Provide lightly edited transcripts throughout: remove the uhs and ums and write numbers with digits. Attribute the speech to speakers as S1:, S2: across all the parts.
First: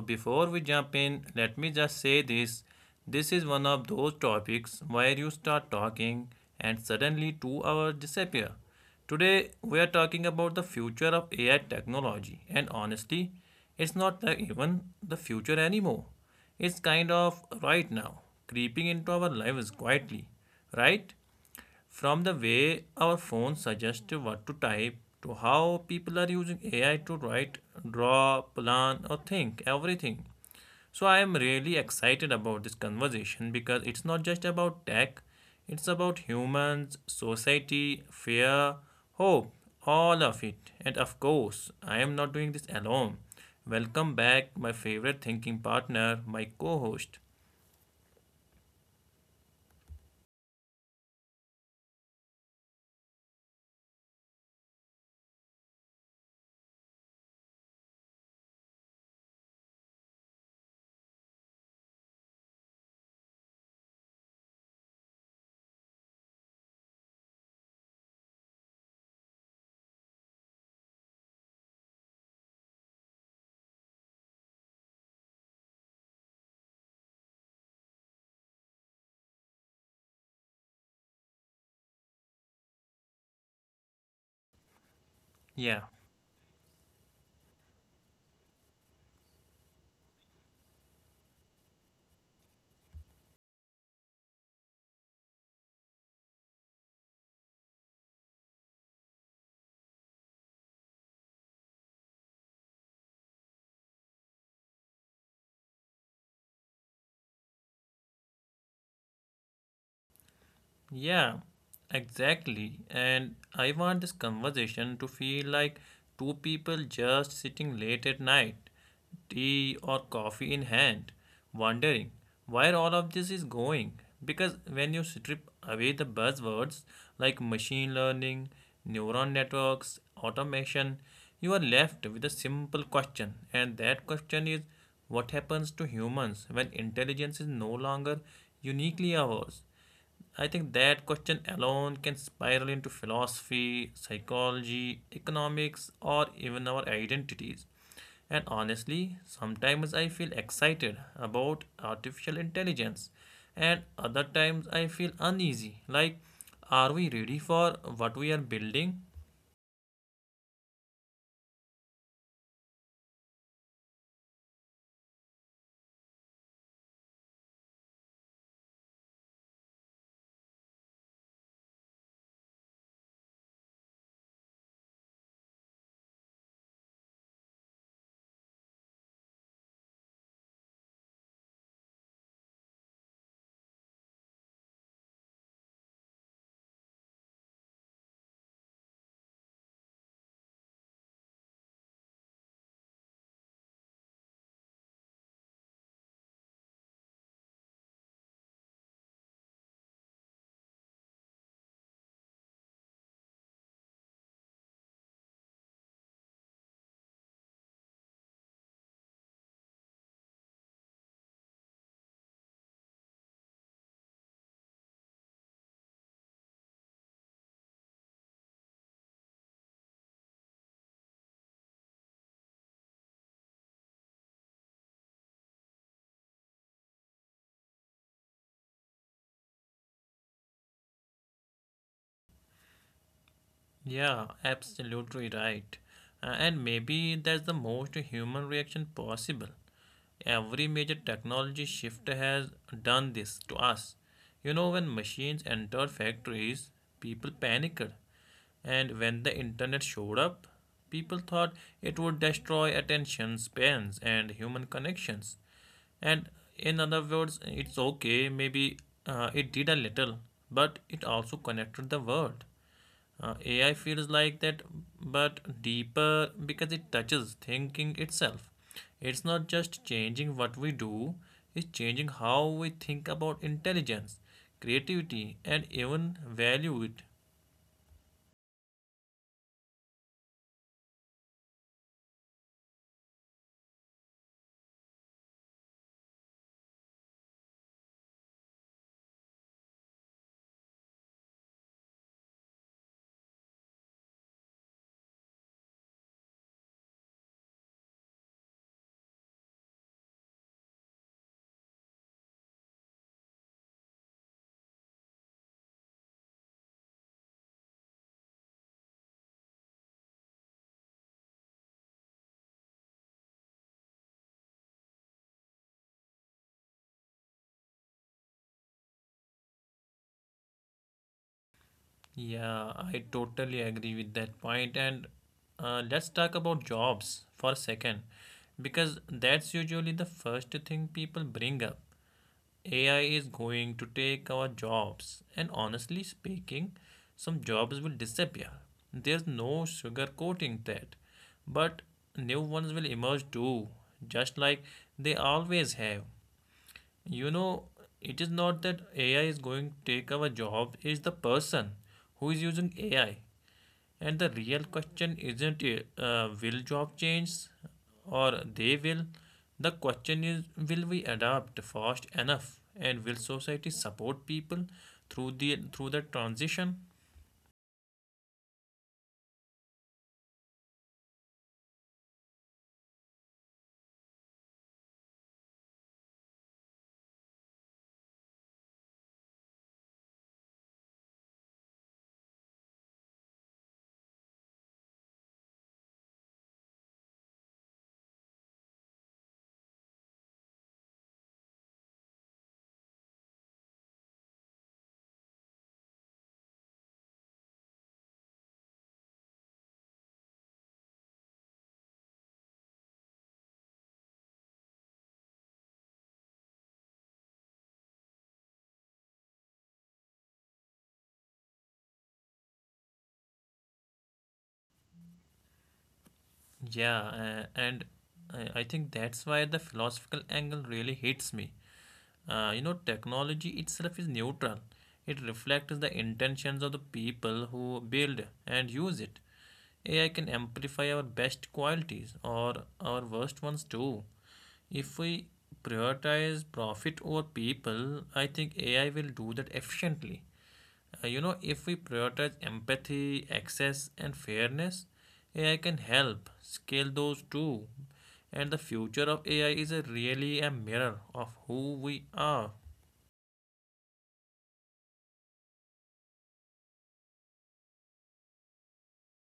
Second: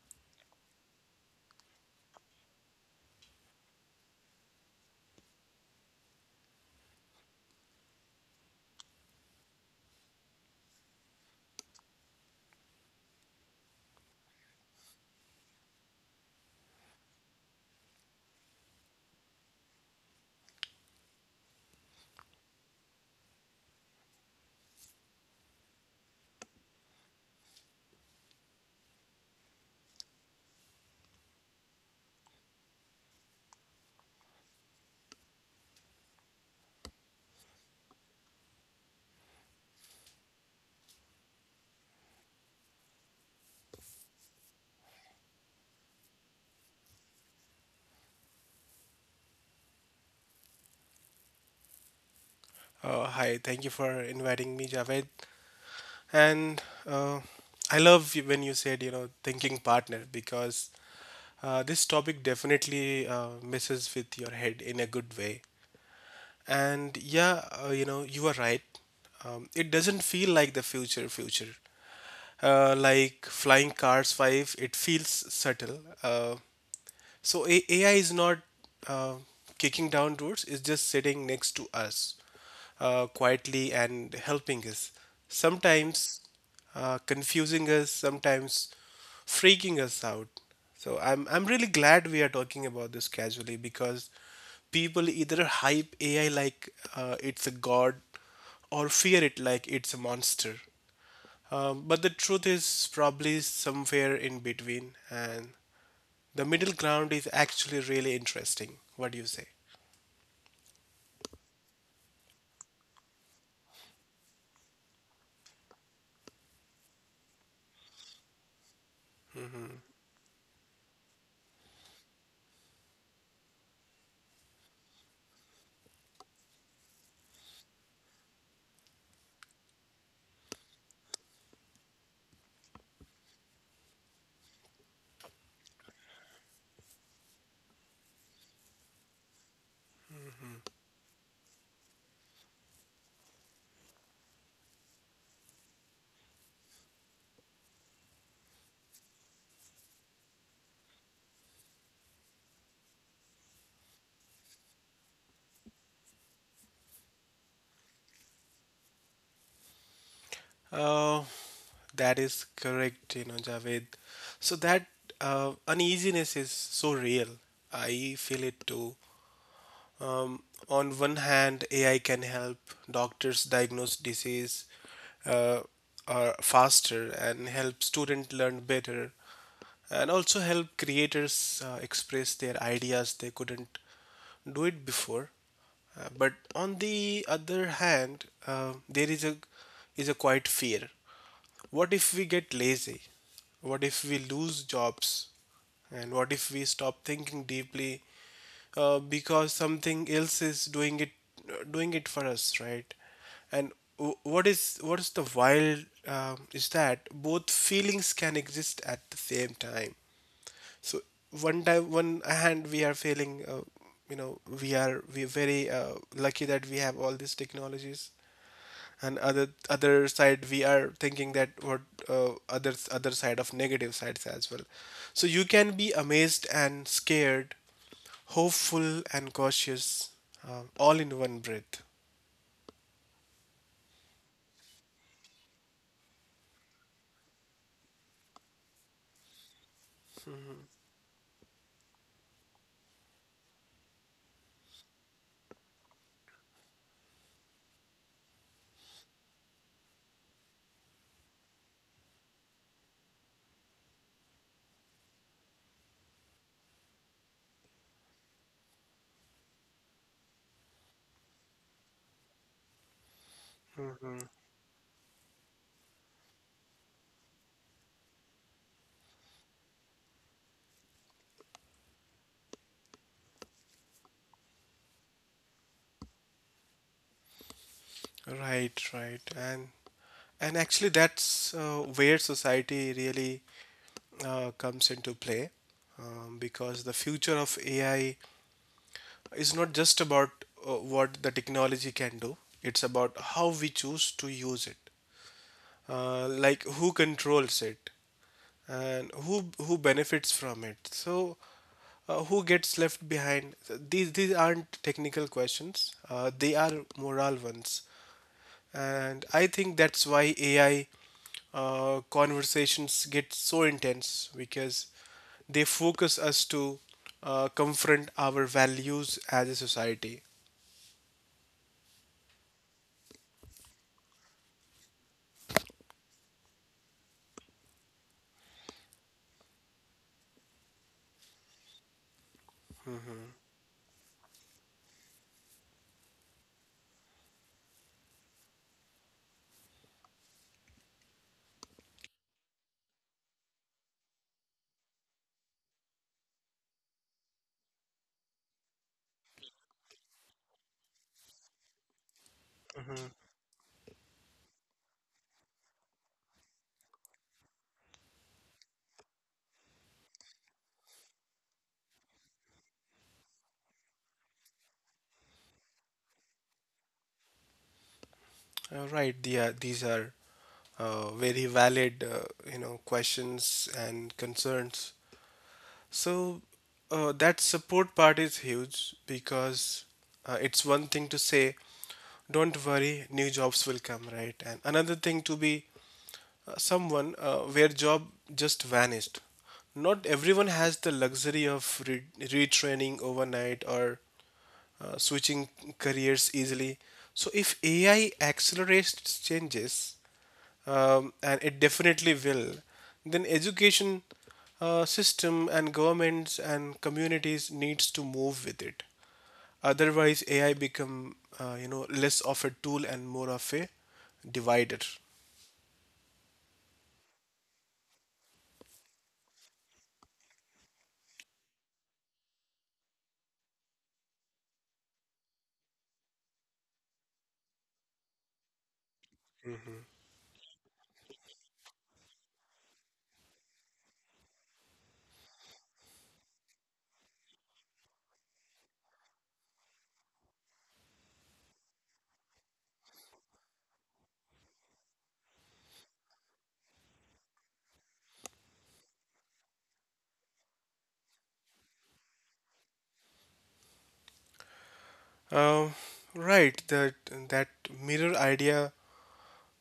S1: before we jump in, let me just say this. This is one of those topics where you start talking and suddenly 2 hours disappear. Today, we are talking about the future of AI technology, and honestly, it's not like even the future anymore. It's kind of right now, creeping into our lives quietly, right? From the way our phones suggest what to type to how people are using AI to write, draw, plan, or think everything. So, I am really excited about this conversation because it's not just about tech, it's about humans, society, fear, hope, all of it. And of course, I am not doing this alone. Welcome back, my favorite thinking partner, my co host.
S2: Hi, thank you for inviting me, Javed. And uh, I love you when you said, you know, thinking partner, because this topic definitely messes with your head in a good way. And yeah, you know, you are right. It doesn't feel like the future. Like Flying Cars 5, it feels subtle. AI is not uh, kicking down doors; it's just sitting next to us, quietly and helping us.
S1: Yeah.
S2: Sometimes confusing us, sometimes freaking us out. So I'm really glad we are talking about this casually because people either hype AI like it's a god, or fear it like it's a monster. But the truth is probably somewhere in between, and the middle ground is actually really interesting. What do you say?
S1: Yeah, exactly. And I want this conversation to feel like two people just sitting late at night, tea or coffee in hand, wondering where all of this is going. Because when you strip away the buzzwords like machine learning, neuron networks, automation, you are left with a simple question. And that question is, what happens to humans when intelligence is no longer uniquely ours? I think that question alone can spiral into philosophy, psychology, economics, or even our identities. And honestly, sometimes I feel excited about artificial intelligence, and other times I feel uneasy like, are we ready for what we are building?
S2: Oh, that is correct, you know, Javed. So that uneasiness is so real. I feel it too. Um, on one hand, AI can help doctors diagnose disease uh, faster, and help students learn better, and also help creators express their ideas they couldn't do it before. But on the other hand, there is a quite fear. What if we get lazy? What if we lose jobs? And what if we stop thinking deeply because something else is doing it for us, right? And what is the wild is that both feelings can exist at the same time. So one time, one hand we are feeling, you know, we are very lucky that we have all these technologies, and other side we are thinking that what, other side of negative sides as well. So you can be amazed and scared, hopeful and cautious, all in one breath.
S1: Yeah, absolutely right. And maybe that's the most human reaction possible. Every major technology shift has done this to us. You know, when machines entered factories, people panicked. And when the internet showed up, people thought it would destroy attention spans and human connections. And in other words, it's okay, maybe it did a little, but it also connected the world. AI feels
S2: hmm
S1: like that, but deeper because it touches thinking itself. It's not just changing what we do, it's changing how we think about intelligence, creativity, and even value it.
S2: right, right. And actually that's where society really comes into play, because the future of AI is not just about what the technology can do. It's about how we choose to use it, like who controls it, and who benefits from it, so who gets left behind. These aren't technical questions, they are moral ones. And I think that's why AI conversations get so intense, because they focus us to confront our values as a society.
S1: Yeah, I totally agree with that point. And let's talk about jobs for a second, because that's usually the first thing people bring up.
S2: Mm-hmm.
S1: AI is going to take our jobs, and honestly speaking, some jobs will disappear. There's no sugarcoating that. But new ones will emerge too, just like they always have. You know, it is not that AI is going to take our job, it's the person who is using
S2: Mm-hmm.
S1: AI. And the real question isn't, will job change or they will. The question is, will we adapt fast enough and will society support people through the transition?
S2: Right, yeah, these are very valid, you know, questions and concerns. So that support part is huge, because it's one thing to say don't worry, new jobs will come, right, and another thing to be someone where job just vanished. Not everyone has the luxury of retraining overnight, or switching careers easily. So if AI accelerates changes, and it definitely will, then education system, and governments, and communities needs to move with it. Otherwise, AI become you know, less of a tool and more of a divider.
S1: Yeah, and I think that's why the philosophical angle really hits me. You know, technology itself is neutral. It reflects the intentions of the people who build and use it. AI can amplify our best qualities or our worst ones too. If we prioritize profit over people, I think AI will do that efficiently. You know, if we prioritize empathy, access, and fairness, AI can help scale those too. And the future of AI is a really a mirror of who we are.
S2: Uh, right, that that mirror idea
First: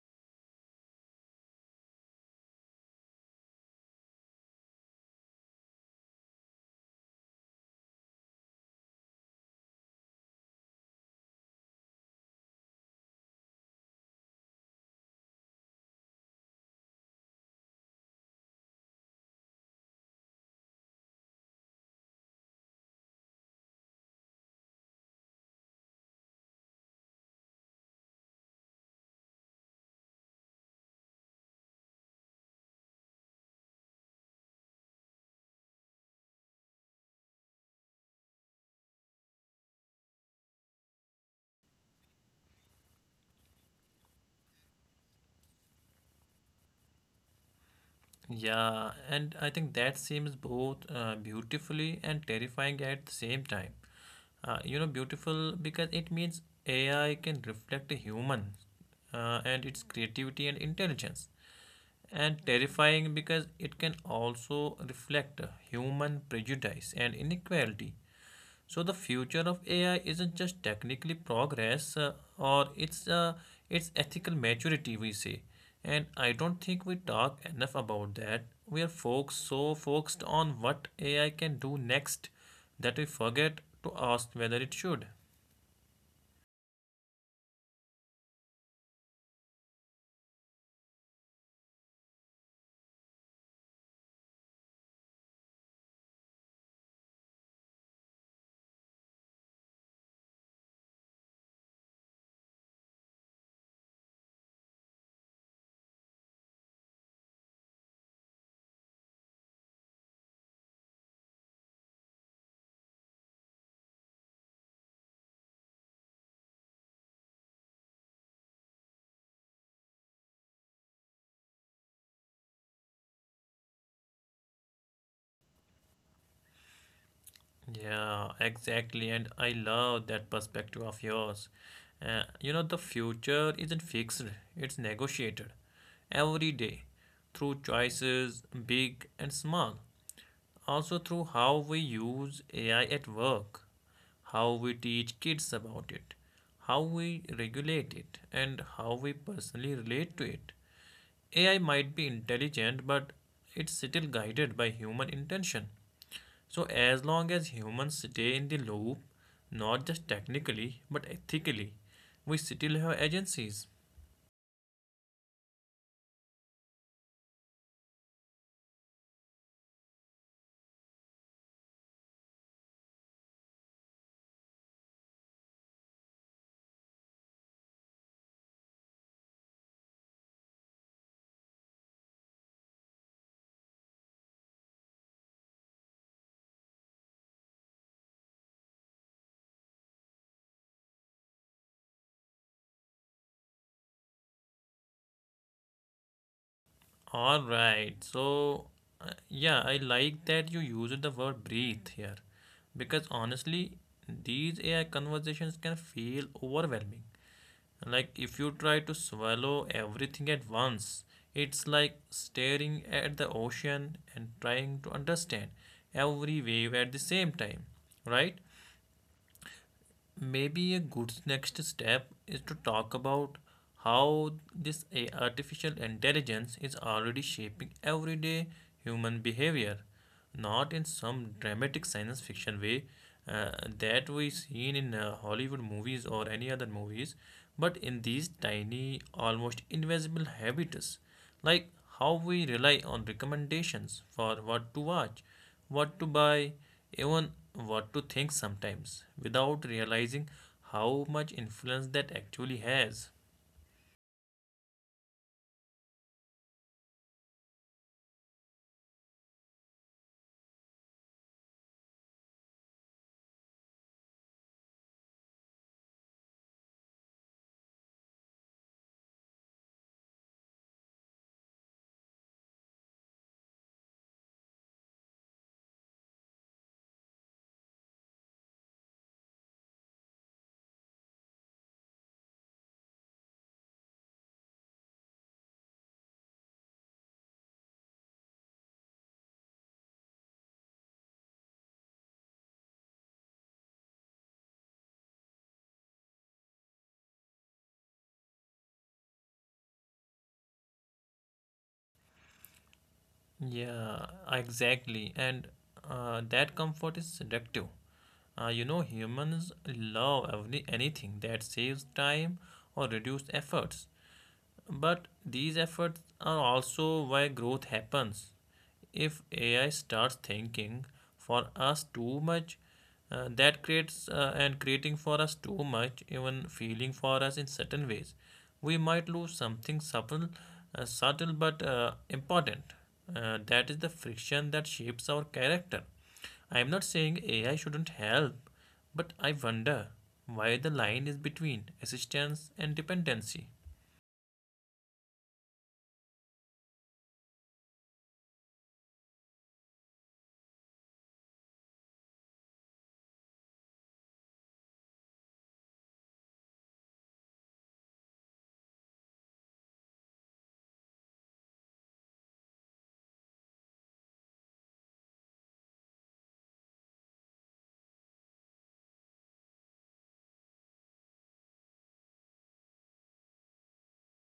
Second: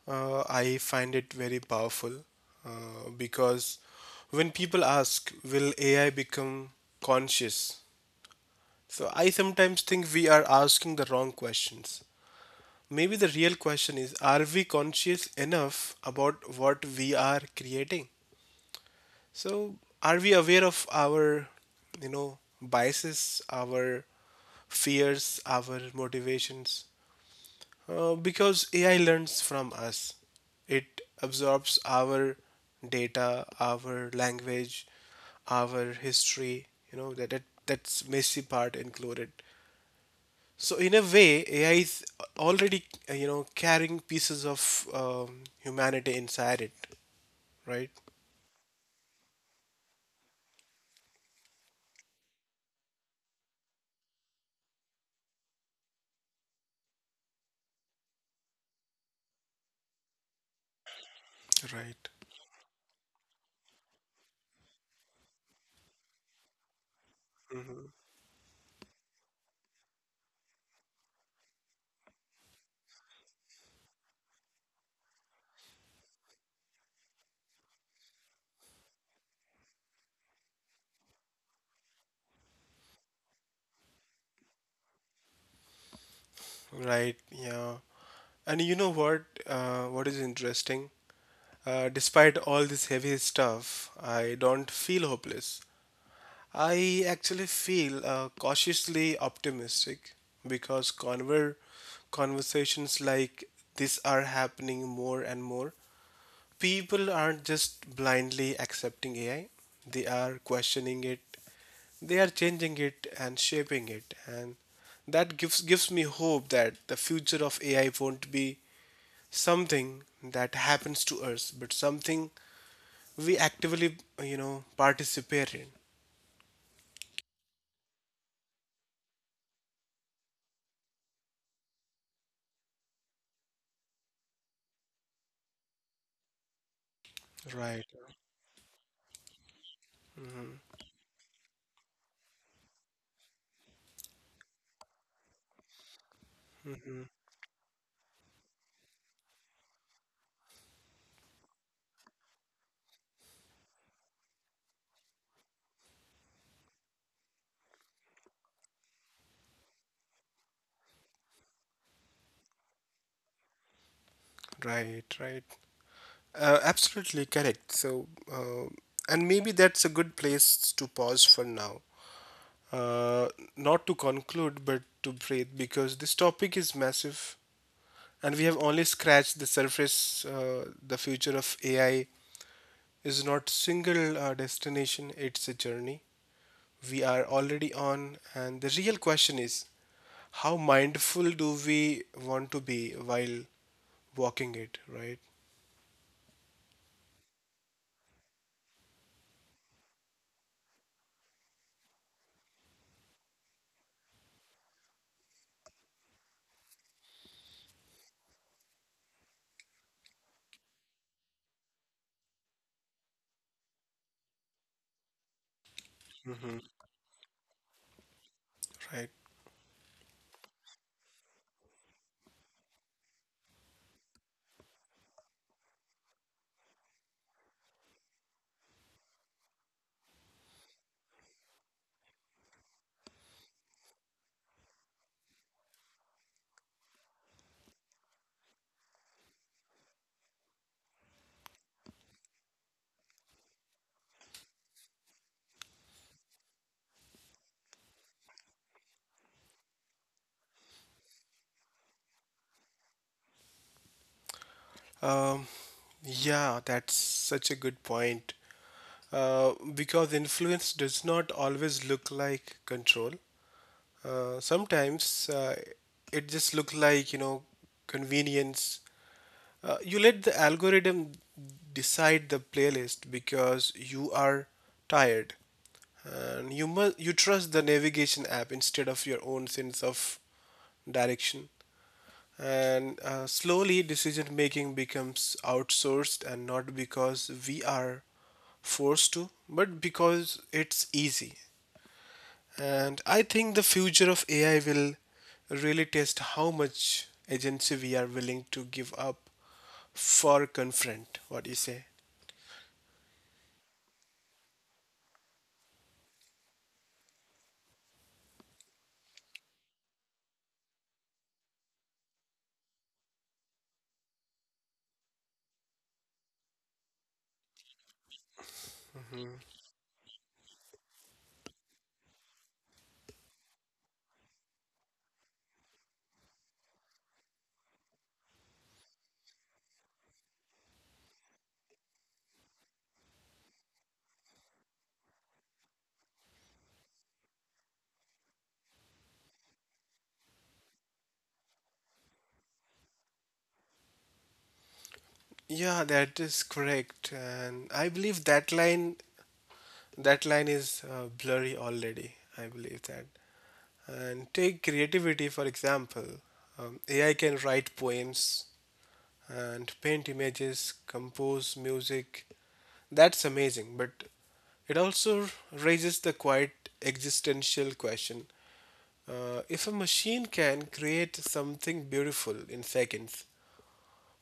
S2: I find it very powerful, because when people ask, will AI become conscious? So I sometimes think we are asking the wrong questions. Maybe the real question is, are we conscious enough about what we are creating? So, are we aware of our, you know, biases, our fears, our motivations? Because AI learns from us, it absorbs our data, our language, our history, you know, that's messy part included. So in a way, AI is already you know, carrying pieces of humanity inside it, right?
S1: Yeah, and I think that seems both beautifully and terrifying at the same time. You know, beautiful because it means AI can reflect a human and its creativity and intelligence,
S2: Right.
S1: and terrifying because it can also reflect human prejudice and inequality.
S2: Hmm.
S1: So the future of AI isn't just technically progress, or it's ethical maturity we say, and I don't think we talk enough about that. We are folks so focused on what AI can do next that we forget to ask whether it should.
S2: Right. Yeah. And you know what? What is interesting? Despite all this heavy stuff, I don't feel hopeless. I actually feel cautiously optimistic, because conversations like this are happening more and more. People aren't just blindly accepting AI, they are questioning it, they are changing it and shaping it. And that gives me hope that the future of AI won't be something that happens to us, but something we actively, you know, participate in.
S1: Yeah, exactly, and I love that perspective of yours. You know, the future isn't fixed; it's negotiated every day through
S2: Right.
S1: choices big and small. Also through how we use AI at work, how we teach kids about it, how
S2: Hmm.
S1: we regulate it, and how we personally relate to it. AI might be intelligent, but it's still guided by human intention. So, as long as humans stay in the loop, not just technically but ethically, we still have agencies.
S2: Right, right. Absolutely correct. So, uh, and maybe that's a good place to pause for now. uh, Not to conclude, but to breathe, because this topic is massive and we have only scratched the surface. The future of AI is not single destination, it's a journey we are already on. And the real question is, how mindful do we want to be while walking it, right?
S1: All right. So, yeah, I like that you used the word breathe here because honestly, these AI conversations can feel overwhelming. Like, if you try to swallow everything at once, it's like staring at the ocean and trying to understand every
S2: Hmm.
S1: wave at the same time, right?
S2: Right.
S1: Maybe a good next step is to talk about how this a- I artificial intelligence is already shaping everyday human behavior, not in some dramatic science fiction way uh, that we seen in Hollywood movies or any other movies, but in these tiny, almost invisible habits like how we rely on recommendations for what to watch, what to buy, even what to think sometimes, without realizing how much influence that actually has.
S2: Um, yeah, that's such a good point. Because influence does not always look like control. Sometimes it just look like, you know, convenience. You let the algorithm decide the playlist because you are tired, and you trust the navigation app instead of your own sense of direction. And slowly, decision making becomes outsourced, and not because we are forced to, but because it's easy. And I think the future of AI will really test how much agency we are willing to give up for confront. What do you say?
S1: Yeah, exactly. And that comfort is seductive. You know, humans love every, anything that saves time or reduces efforts. But these efforts are also why growth happens. If
S2: Hmm.
S1: AI starts thinking for us too much, that creates and creating for us too much, even feeling for us in certain ways, we might lose something subtle, subtle but important. That is the friction that shapes our character. I am not saying AI shouldn't help, but I wonder why the line is between assistance and dependency.
S2: Yeah, that is correct. And I believe that line is blurry already. I believe that. And take creativity for example. AI can write poems, and paint images, compose music. That's amazing, but it also raises the quite existential question, if a machine can create something beautiful in seconds,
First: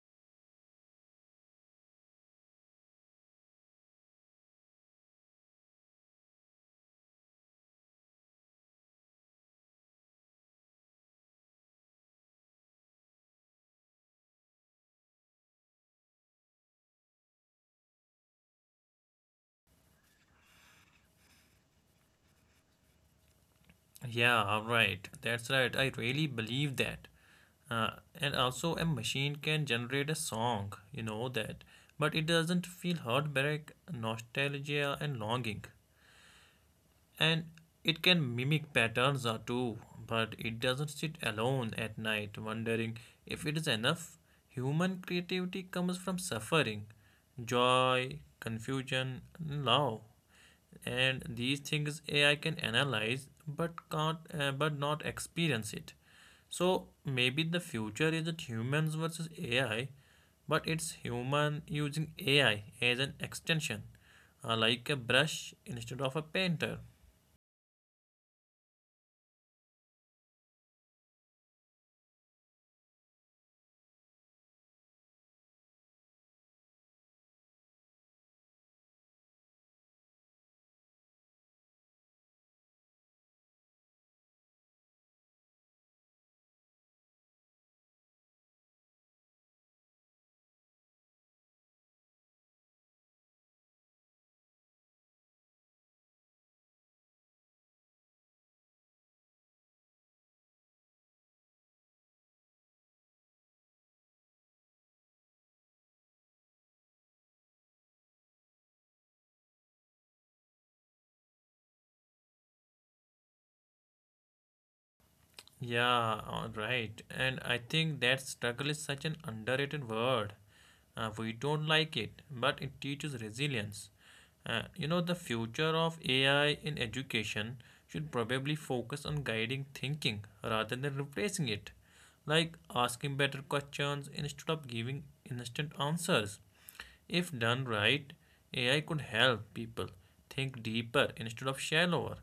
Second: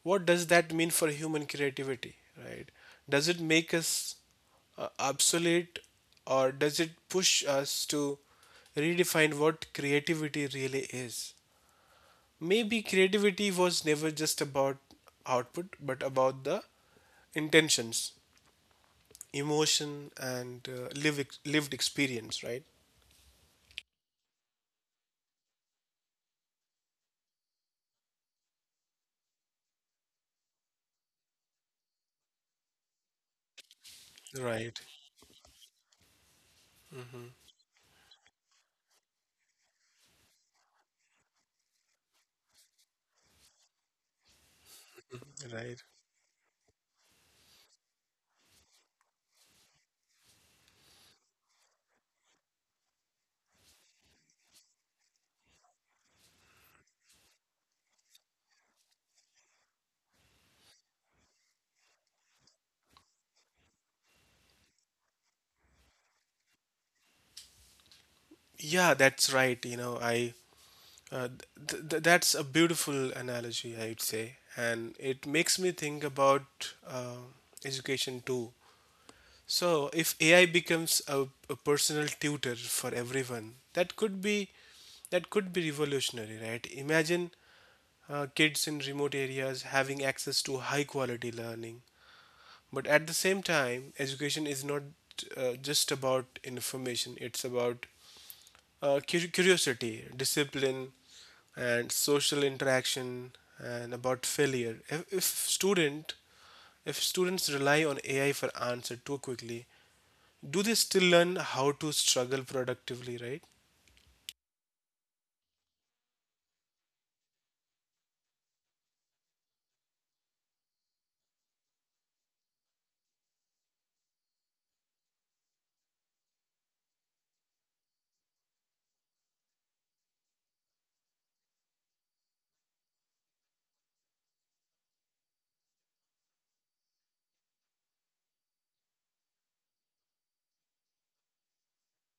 S2: what does that mean for human creativity, right? Does it make us obsolete, or does it push us to redefine what creativity really is? Maybe creativity was never just about output, but about the intentions, emotion, and lived experience, right?
S1: Yeah, all right. That's right. I really believe that. Uh, and also, a machine can generate a song, you know that, but it doesn't feel heartbreak,
S2: Right.
S1: nostalgia, and longing,
S2: Mhm.
S1: and it can mimic patterns or two, but it doesn't sit alone at night wondering if it is enough. Human creativity
S2: Right.
S1: comes from suffering, joy, confusion, and love, and these things AI can analyze but can't but not experience it. So maybe the future isn't humans versus AI, but it's human using AI as an extension, like a brush instead of a painter.
S2: Yeah, that's right. You know, I uh, that's a beautiful analogy, I would say, and it makes me think about education too. So, if AI becomes a personal tutor for everyone, that could be revolutionary, right? Imagine kids in remote areas having access to high quality learning. But at the same time, education is not just about information, it's about uh, curiosity, discipline, and social interaction, and about failure. Student if students rely on AI for answer too quickly, do they still learn how to struggle productively, right?
S1: Yeah, all right. And I think that struggle is such an underrated word. We don't like it, but it teaches resilience. You know, the future of AI in education should probably focus on guiding thinking rather than replacing it, like asking better questions instead of giving instant answers. If done right, AI could help people think deeper instead of shallower.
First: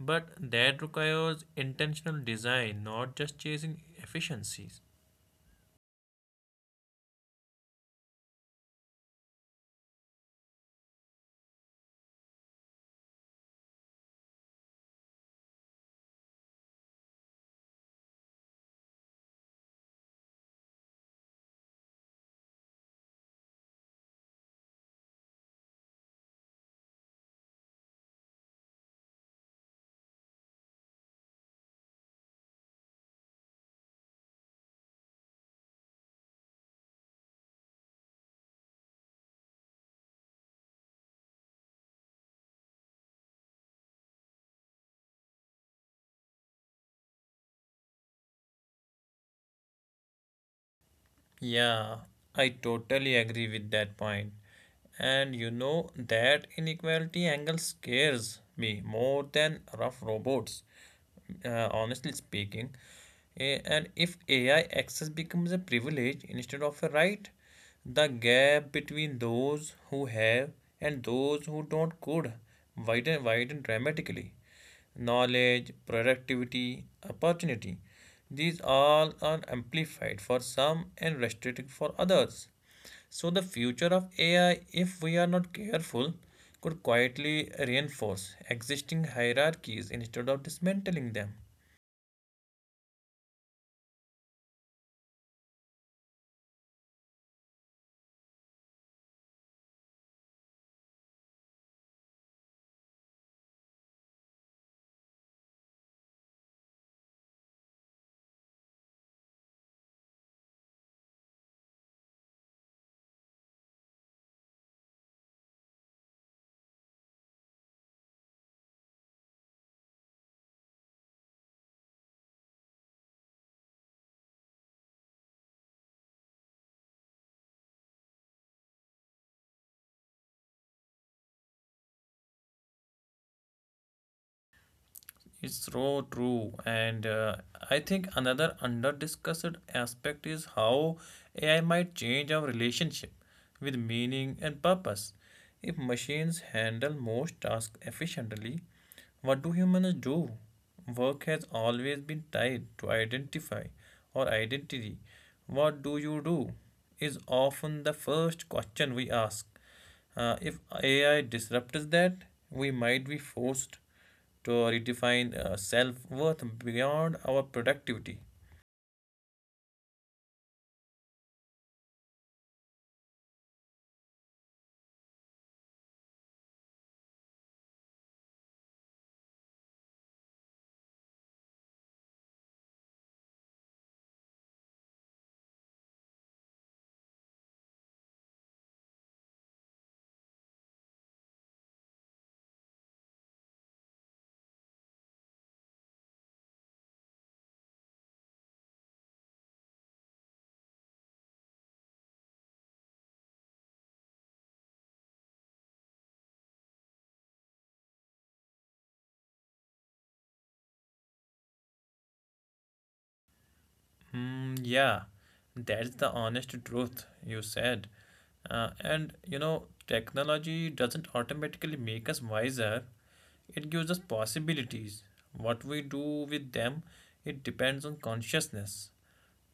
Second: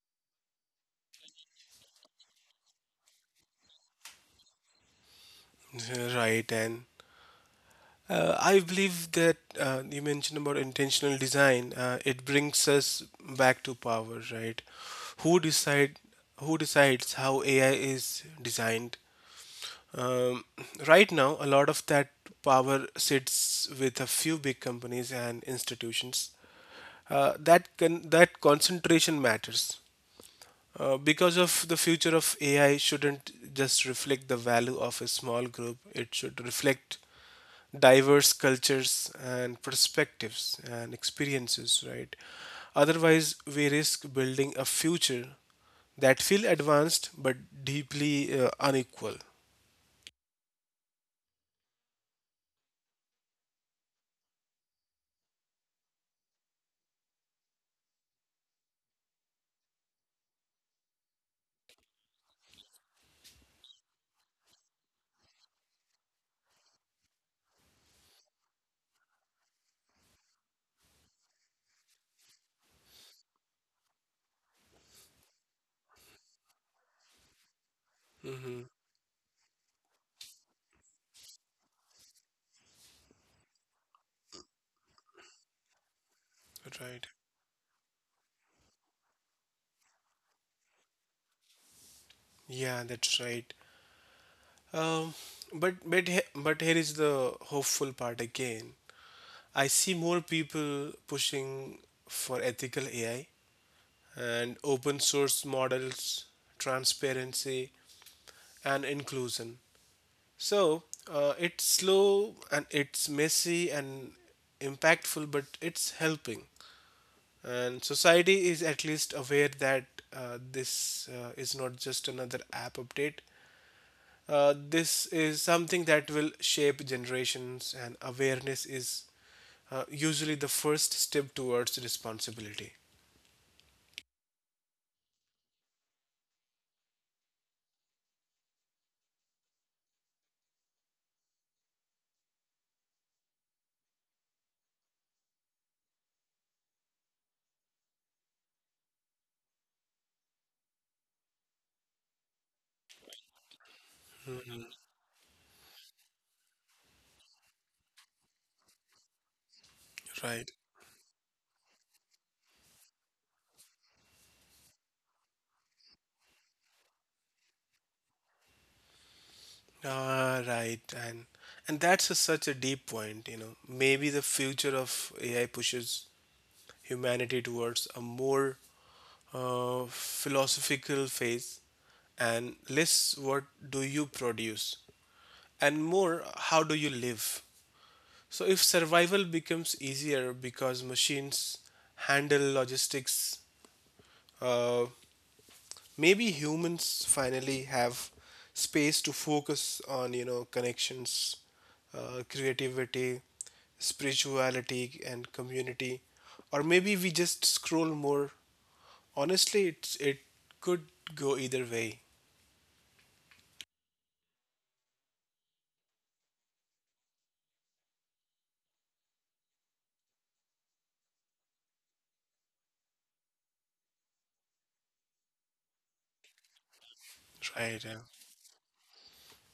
S1: But that requires intentional design, not just chasing efficiencies.
S2: Right, and I believe that, you mentioned about intentional design. It brings us back to power, right? Who decide? Who decides how AI is designed? Um, right now, a lot of that power sits with a few big companies and institutions. That concentration matters because of the future of AI shouldn't just reflect the value of a small group. It should reflect diverse cultures and perspectives and experiences, right? Otherwise, we risk building a future that feel advanced but deeply unequal.
S1: Yeah, I totally agree with that point. And you know that inequality angle scares me more than rough robots, honestly speaking. And if AI access becomes a privilege instead of a right, the gap between those who have and those who don't could widen dramatically. Knowledge, productivity, opportunity. These
S2: Hmm.
S1: all are amplified for some and restricted for others. So, the future of AI, if we are not careful, could
S2: Right.
S1: quietly reinforce existing hierarchies instead of dismantling them.
S2: Yeah, that's right. Um, but here is the hopeful part again. I see more people pushing for ethical AI, and open source models, transparency, and inclusion. So it's slow, and it's messy, and impactful, but it's helping. And society is at least aware that this is not just another app update. This is something that will shape generations, and awareness is usually the first step towards responsibility.
S1: It's so true. And I think another under-discussed aspect is how AI might change our relationship with meaning and purpose. If machines handle most tasks efficiently, what do humans do? Work has always been tied to identify or
S2: Mhm.
S1: identity. What do you do? Is often the first question we ask. Uh,
S2: Right.
S1: if AI disrupts that, we might be forced to redefine self worth beyond our productivity.
S2: Ah, right. And that's a such a deep point, you know. Maybe the future of AI pushes humanity towards a more philosophical phase, and less what do you produce, and more how do you live. So, if survival becomes easier because machines handle logistics, uh, maybe humans finally have space to focus on, you know, connections, creativity, spirituality, and community, or maybe we just scroll more. Honestly, it's it could go either way,
S1: Hmm. Yeah, that's the honest truth you said. And you know, technology doesn't automatically make us wiser, it gives us possibilities. What we do with them, it
S2: right?
S1: depends on
S2: Yeah.
S1: consciousness,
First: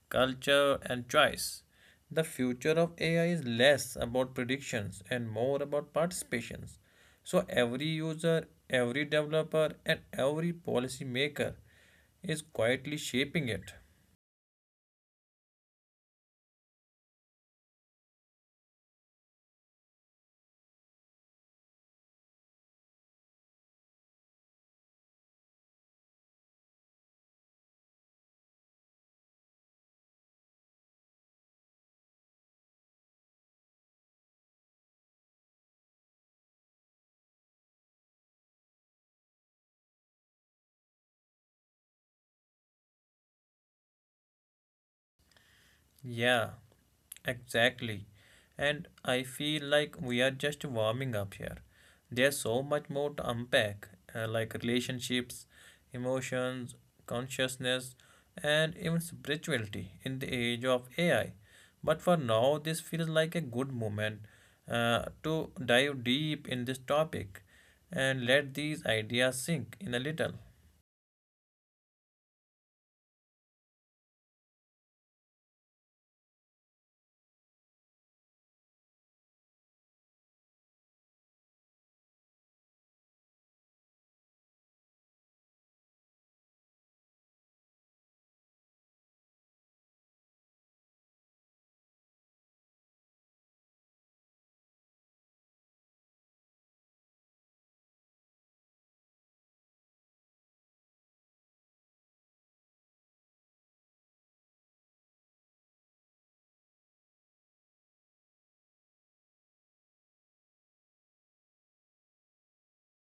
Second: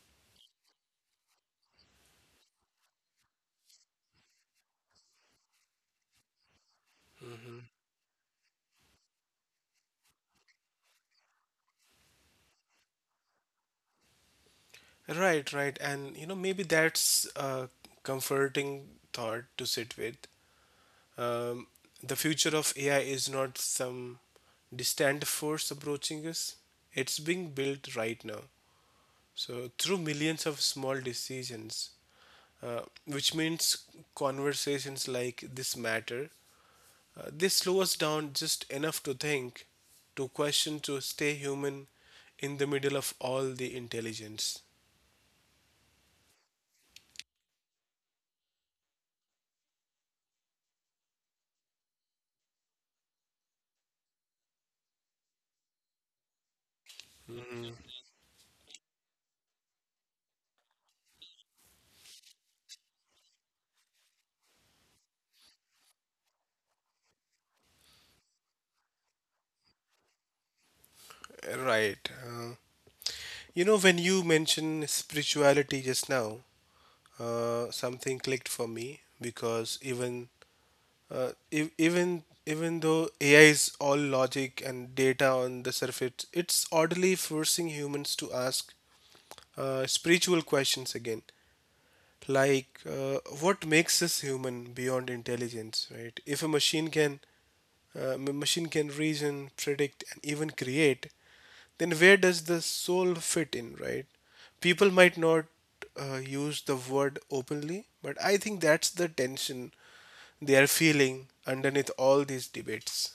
S1: culture, and choice. The future of AI is less about predictions and more about participations. So
S2: Mhm.
S1: every user, every developer, and every policymaker is quietly shaping it.
S2: Right, right. And you know, maybe that's a comforting thought to sit with. Um, the future of AI is not some distant force approaching us. It's being built right now. So through millions of small decisions, which means conversations like this matter. They slow us down just enough to think, to question, to stay human in the middle of all the intelligence.
S1: Yeah, exactly. And I feel like we are just warming up here. There's so much more to unpack, like relationships, emotions, consciousness, and even spirituality in the age of AI. But for now, this feels like a good moment to dive deep in this topic and let these ideas sink in a little.
S2: Right. You know, when you mention spirituality just now, something clicked for me, because even ev- even even though AI is all logic and data on the surface, it's oddly forcing humans to ask spiritual questions again. Like what makes us human beyond intelligence right if a uh, machine can reason, predict, and even create, then where does the soul fit in, right? People might not use the word openly, but I think that's the tension they are feeling underneath all these debates.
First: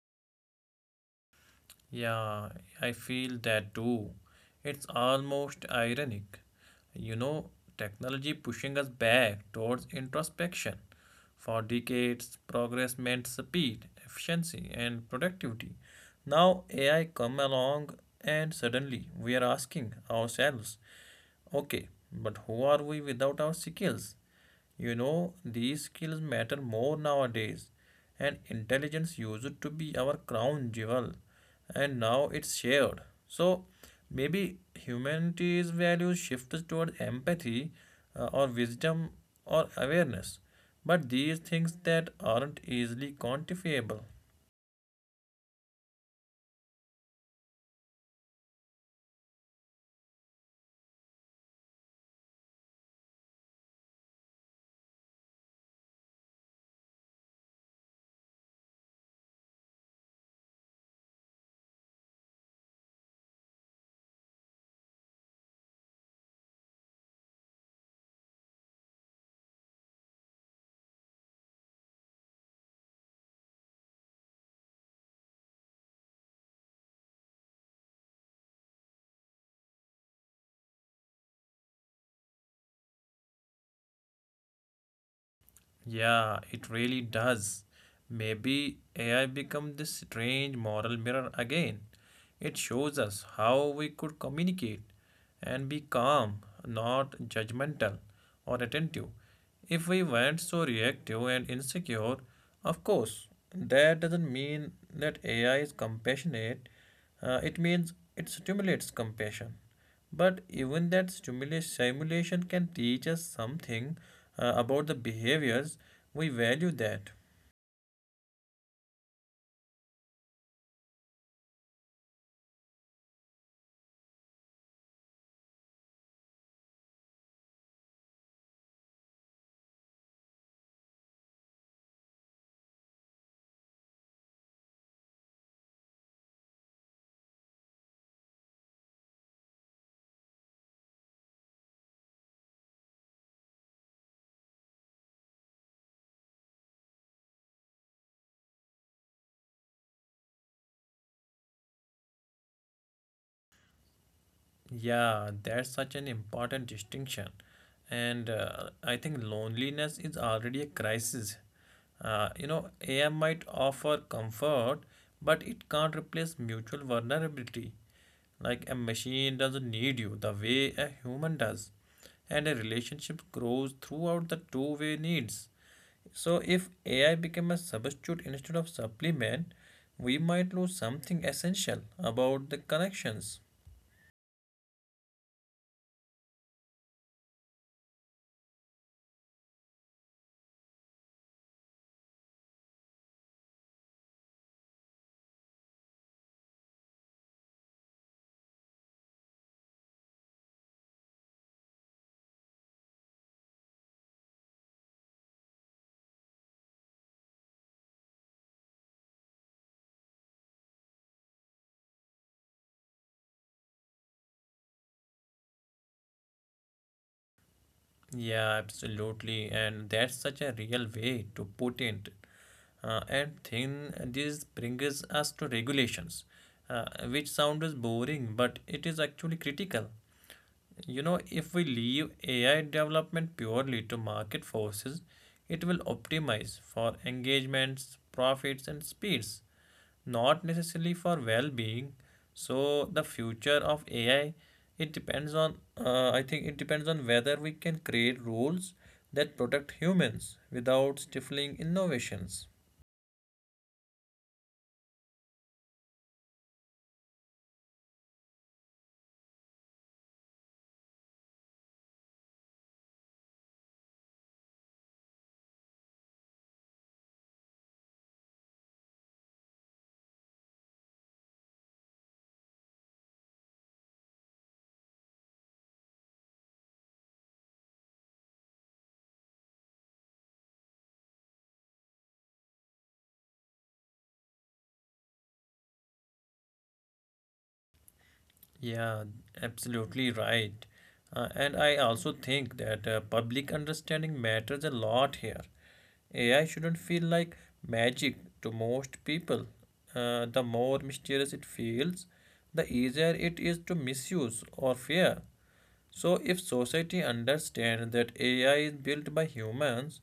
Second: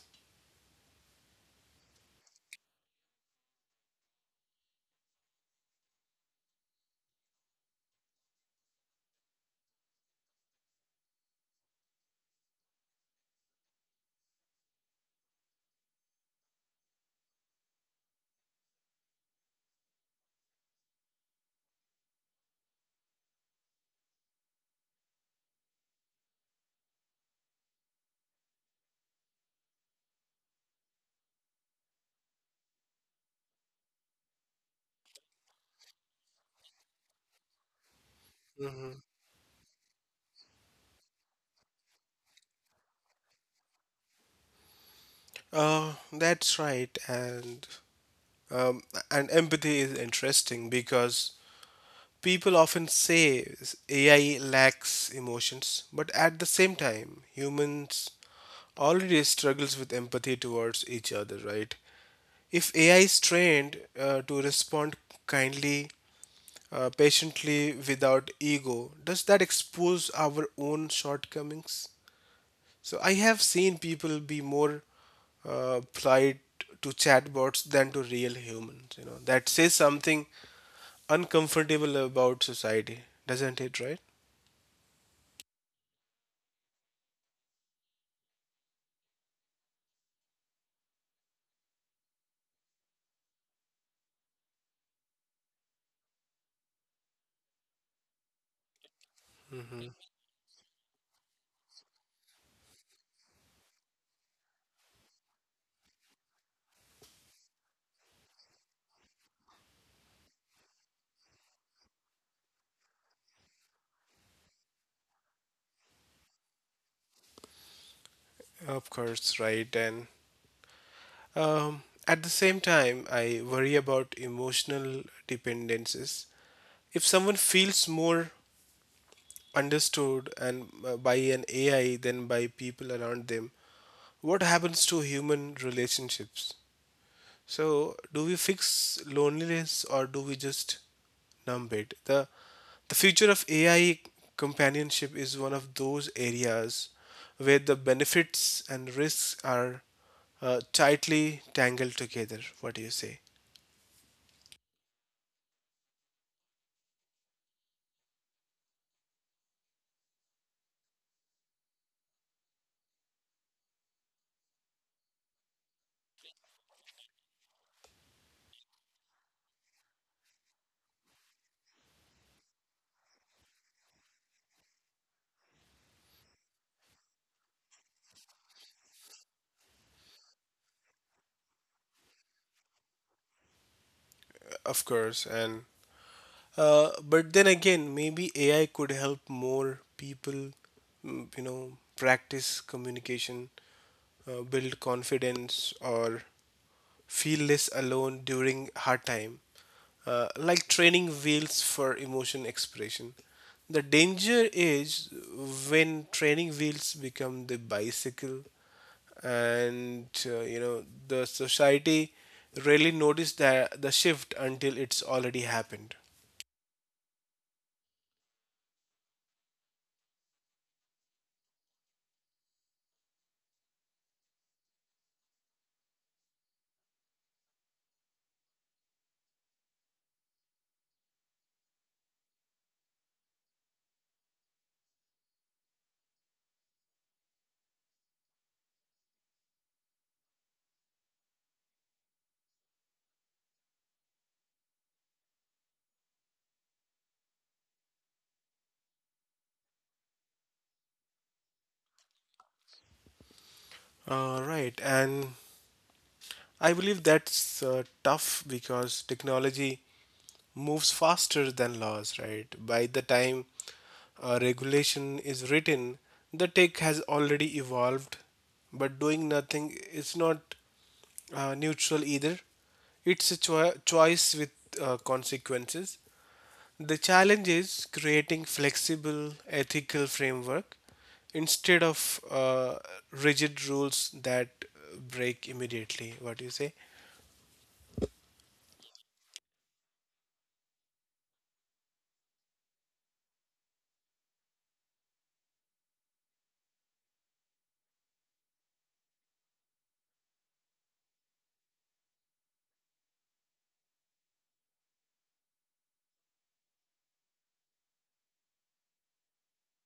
S1: Yeah, I feel that too. It's almost ironic. You know, technology pushing us back towards introspection. For decades, progress meant speed, efficiency, and productivity. Now AI come along and suddenly we are asking ourselves, okay, but who are we without our skills? You know, these skills matter more nowadays, and intelligence used to be our crown jewel, and now it's shared. So maybe humanity's values shifts toward empathy or wisdom
S2: Mm-hmm.
S1: or awareness, but these things that aren't easily quantifiable.
S2: That's right, um, and empathy is interesting because people often say AI lacks emotions, but at the same time, humans already struggles with empathy towards each other, right? If AI is trained to respond kindly, patiently, without ego, does that expose our own shortcomings? So I have seen people be more polite to chatbots than to real humans. You know that says something uncomfortable about society, doesn't it? Right?
S1: Yeah, it really does. Maybe AI become this strange moral mirror again. It shows us how we could communicate and be calm, not judgmental or attentive. If we
S2: Mm-hmm.
S1: weren't so reactive and insecure, of course, that doesn't mean that AI is compassionate. It means it stimulates compassion. But even that simulation can teach us something about the behaviors we value that.
S2: Of course, right. And um, at the same time, I worry about emotional dependencies. If someone feels more understood and by an AI than by people around them, what happens to human relationships? So, do we fix loneliness or do we just numb it? The future of AI companionship is one of those areas where the benefits and risks are tightly tangled together. What do you say?
S1: Yeah, that's such an important distinction. And I think loneliness is already a crisis. You know, AI might offer comfort, but it can't replace mutual vulnerability. Like a machine doesn't need you the way a human does, and a relationship grows throughout the two-way needs. So if AI became a substitute instead of supplement, we might lose something essential about the connections.
S2: Of course, and but then again, maybe AI could help more people, mm, you know, practice communication, build confidence, or feel less alone during hard time. Like training wheels for emotion expression. The danger is when training wheels become the bicycle and you know the society really noticed that the shift until it's already happened.
S1: Yeah, absolutely. And that's such a real way to put it. And then this brings us to regulations, which sounds boring, but it is actually critical. You know, if we leave AI development purely to market forces, it will optimize for engagements, profits, and speeds, not necessarily for well-being. So the future of AI, it depends on I think it depends on whether we can create rules that protect humans without stifling innovations.
S2: Right, and I believe that's tough because technology moves faster than laws, right? By the time a regulation is written, the tech has already evolved, but doing nothing is not neutral either. It's a choice with consequences. The challenge is creating flexible ethical framework instead of rigid rules that break immediately. What do you say?
S1: Yeah, absolutely right. And I also think that public understanding matters a lot here. AI shouldn't feel like magic to most people. The more mysterious it feels, the easier it is to misuse or fear. So, if society understands that AI is built by humans,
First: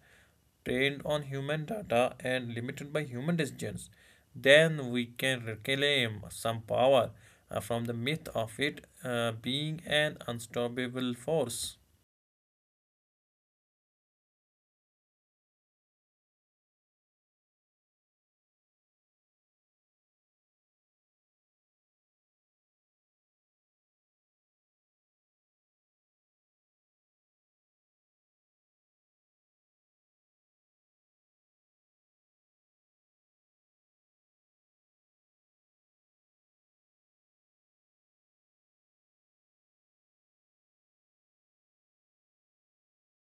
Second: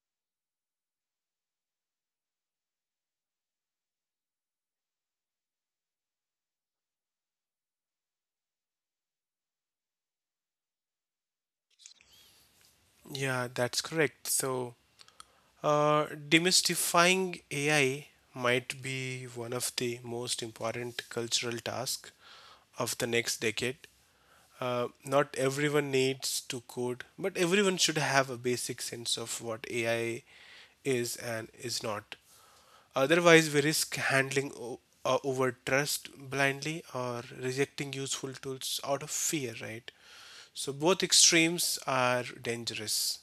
S1: trained on human data, and limited by human decisions, then we can reclaim some power from the myth of it being an unstoppable force.
S2: Yeah, that's correct. So, demystifying AI might be one of the most important cultural tasks of the next decade. Not everyone needs to code, but everyone should have a basic sense of what AI is and is not. Otherwise, we risk handling over trust blindly or rejecting useful tools out of fear, right? So, both extremes are dangerous.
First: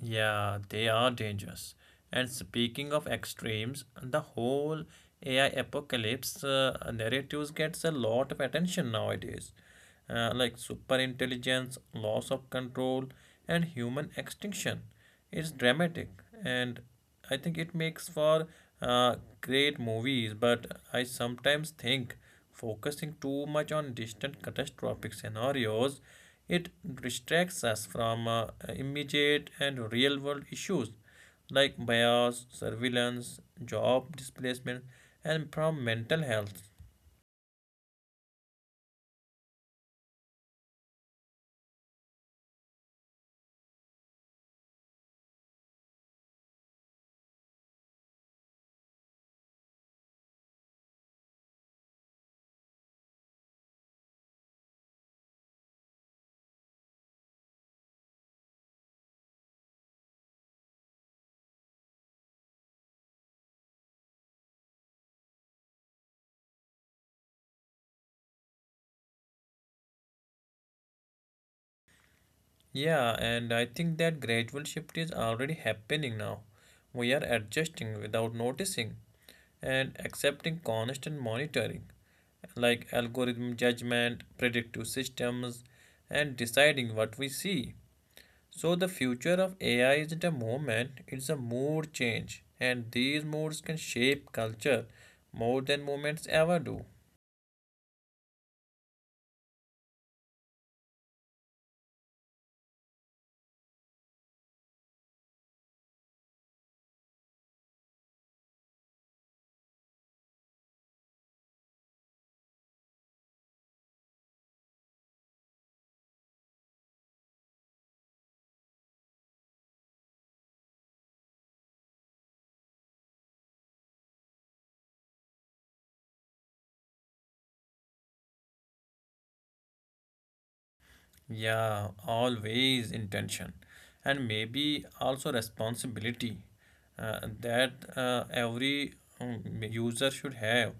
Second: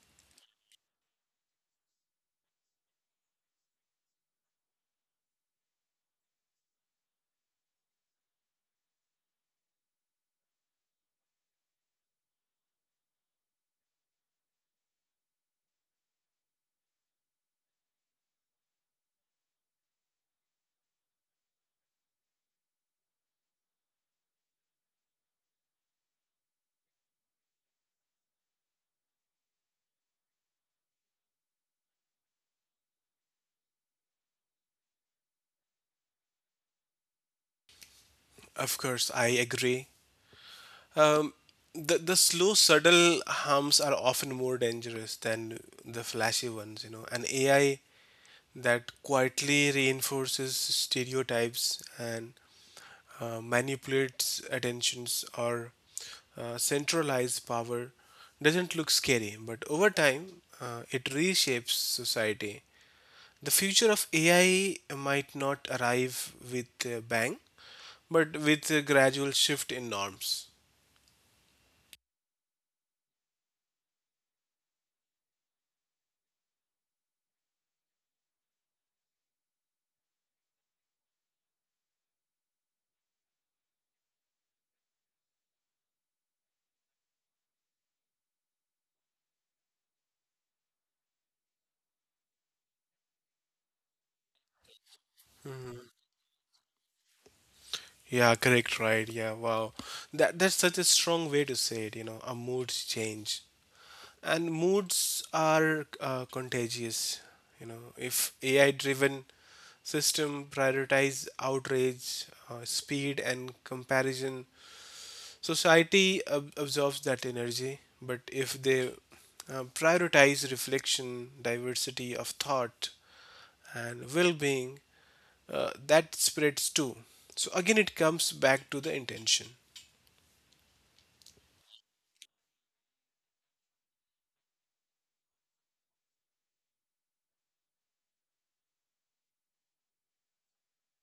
S1: Yeah, they are dangerous. And speaking of extremes, the whole AI apocalypse narratives gets a lot of attention nowadays. Like super intelligence, loss of control, and human extinction. It's dramatic, and I think it makes for uh, great movies. But I sometimes think focusing too much on distant catastrophic scenarios, it distracts us from immediate and real world issues like bias, surveillance, job displacement, and from mental health.
S2: Of course, I agree. Um, the slow, subtle harms are often more dangerous than the flashy ones, you know. An AI that quietly reinforces stereotypes and manipulates attentions or centralize power doesn't look scary, but over time, it reshapes society. The future of AI might not arrive with a bang, but with a gradual shift in norms.
S1: Yeah, and I think that gradual shift is already happening now. We are adjusting without noticing and accepting constant monitoring, like algorithm judgment, predictive systems, and deciding what we see. So the future of AI isn't a moment, it's a mood change, and these moods can shape culture more than moments ever do.
S2: Yeah, correct, right. Yeah, wow. That's such a strong way to say it, you know, a mood change. And moods are contagious. You know, if AI driven system prioritize outrage, speed, and comparison. Society absorbs that energy, but if they prioritize reflection, diversity of thought, and well being, that spreads too. So again, it comes back to the intention.
S1: Yeah, always intention, and maybe also responsibility that every user should have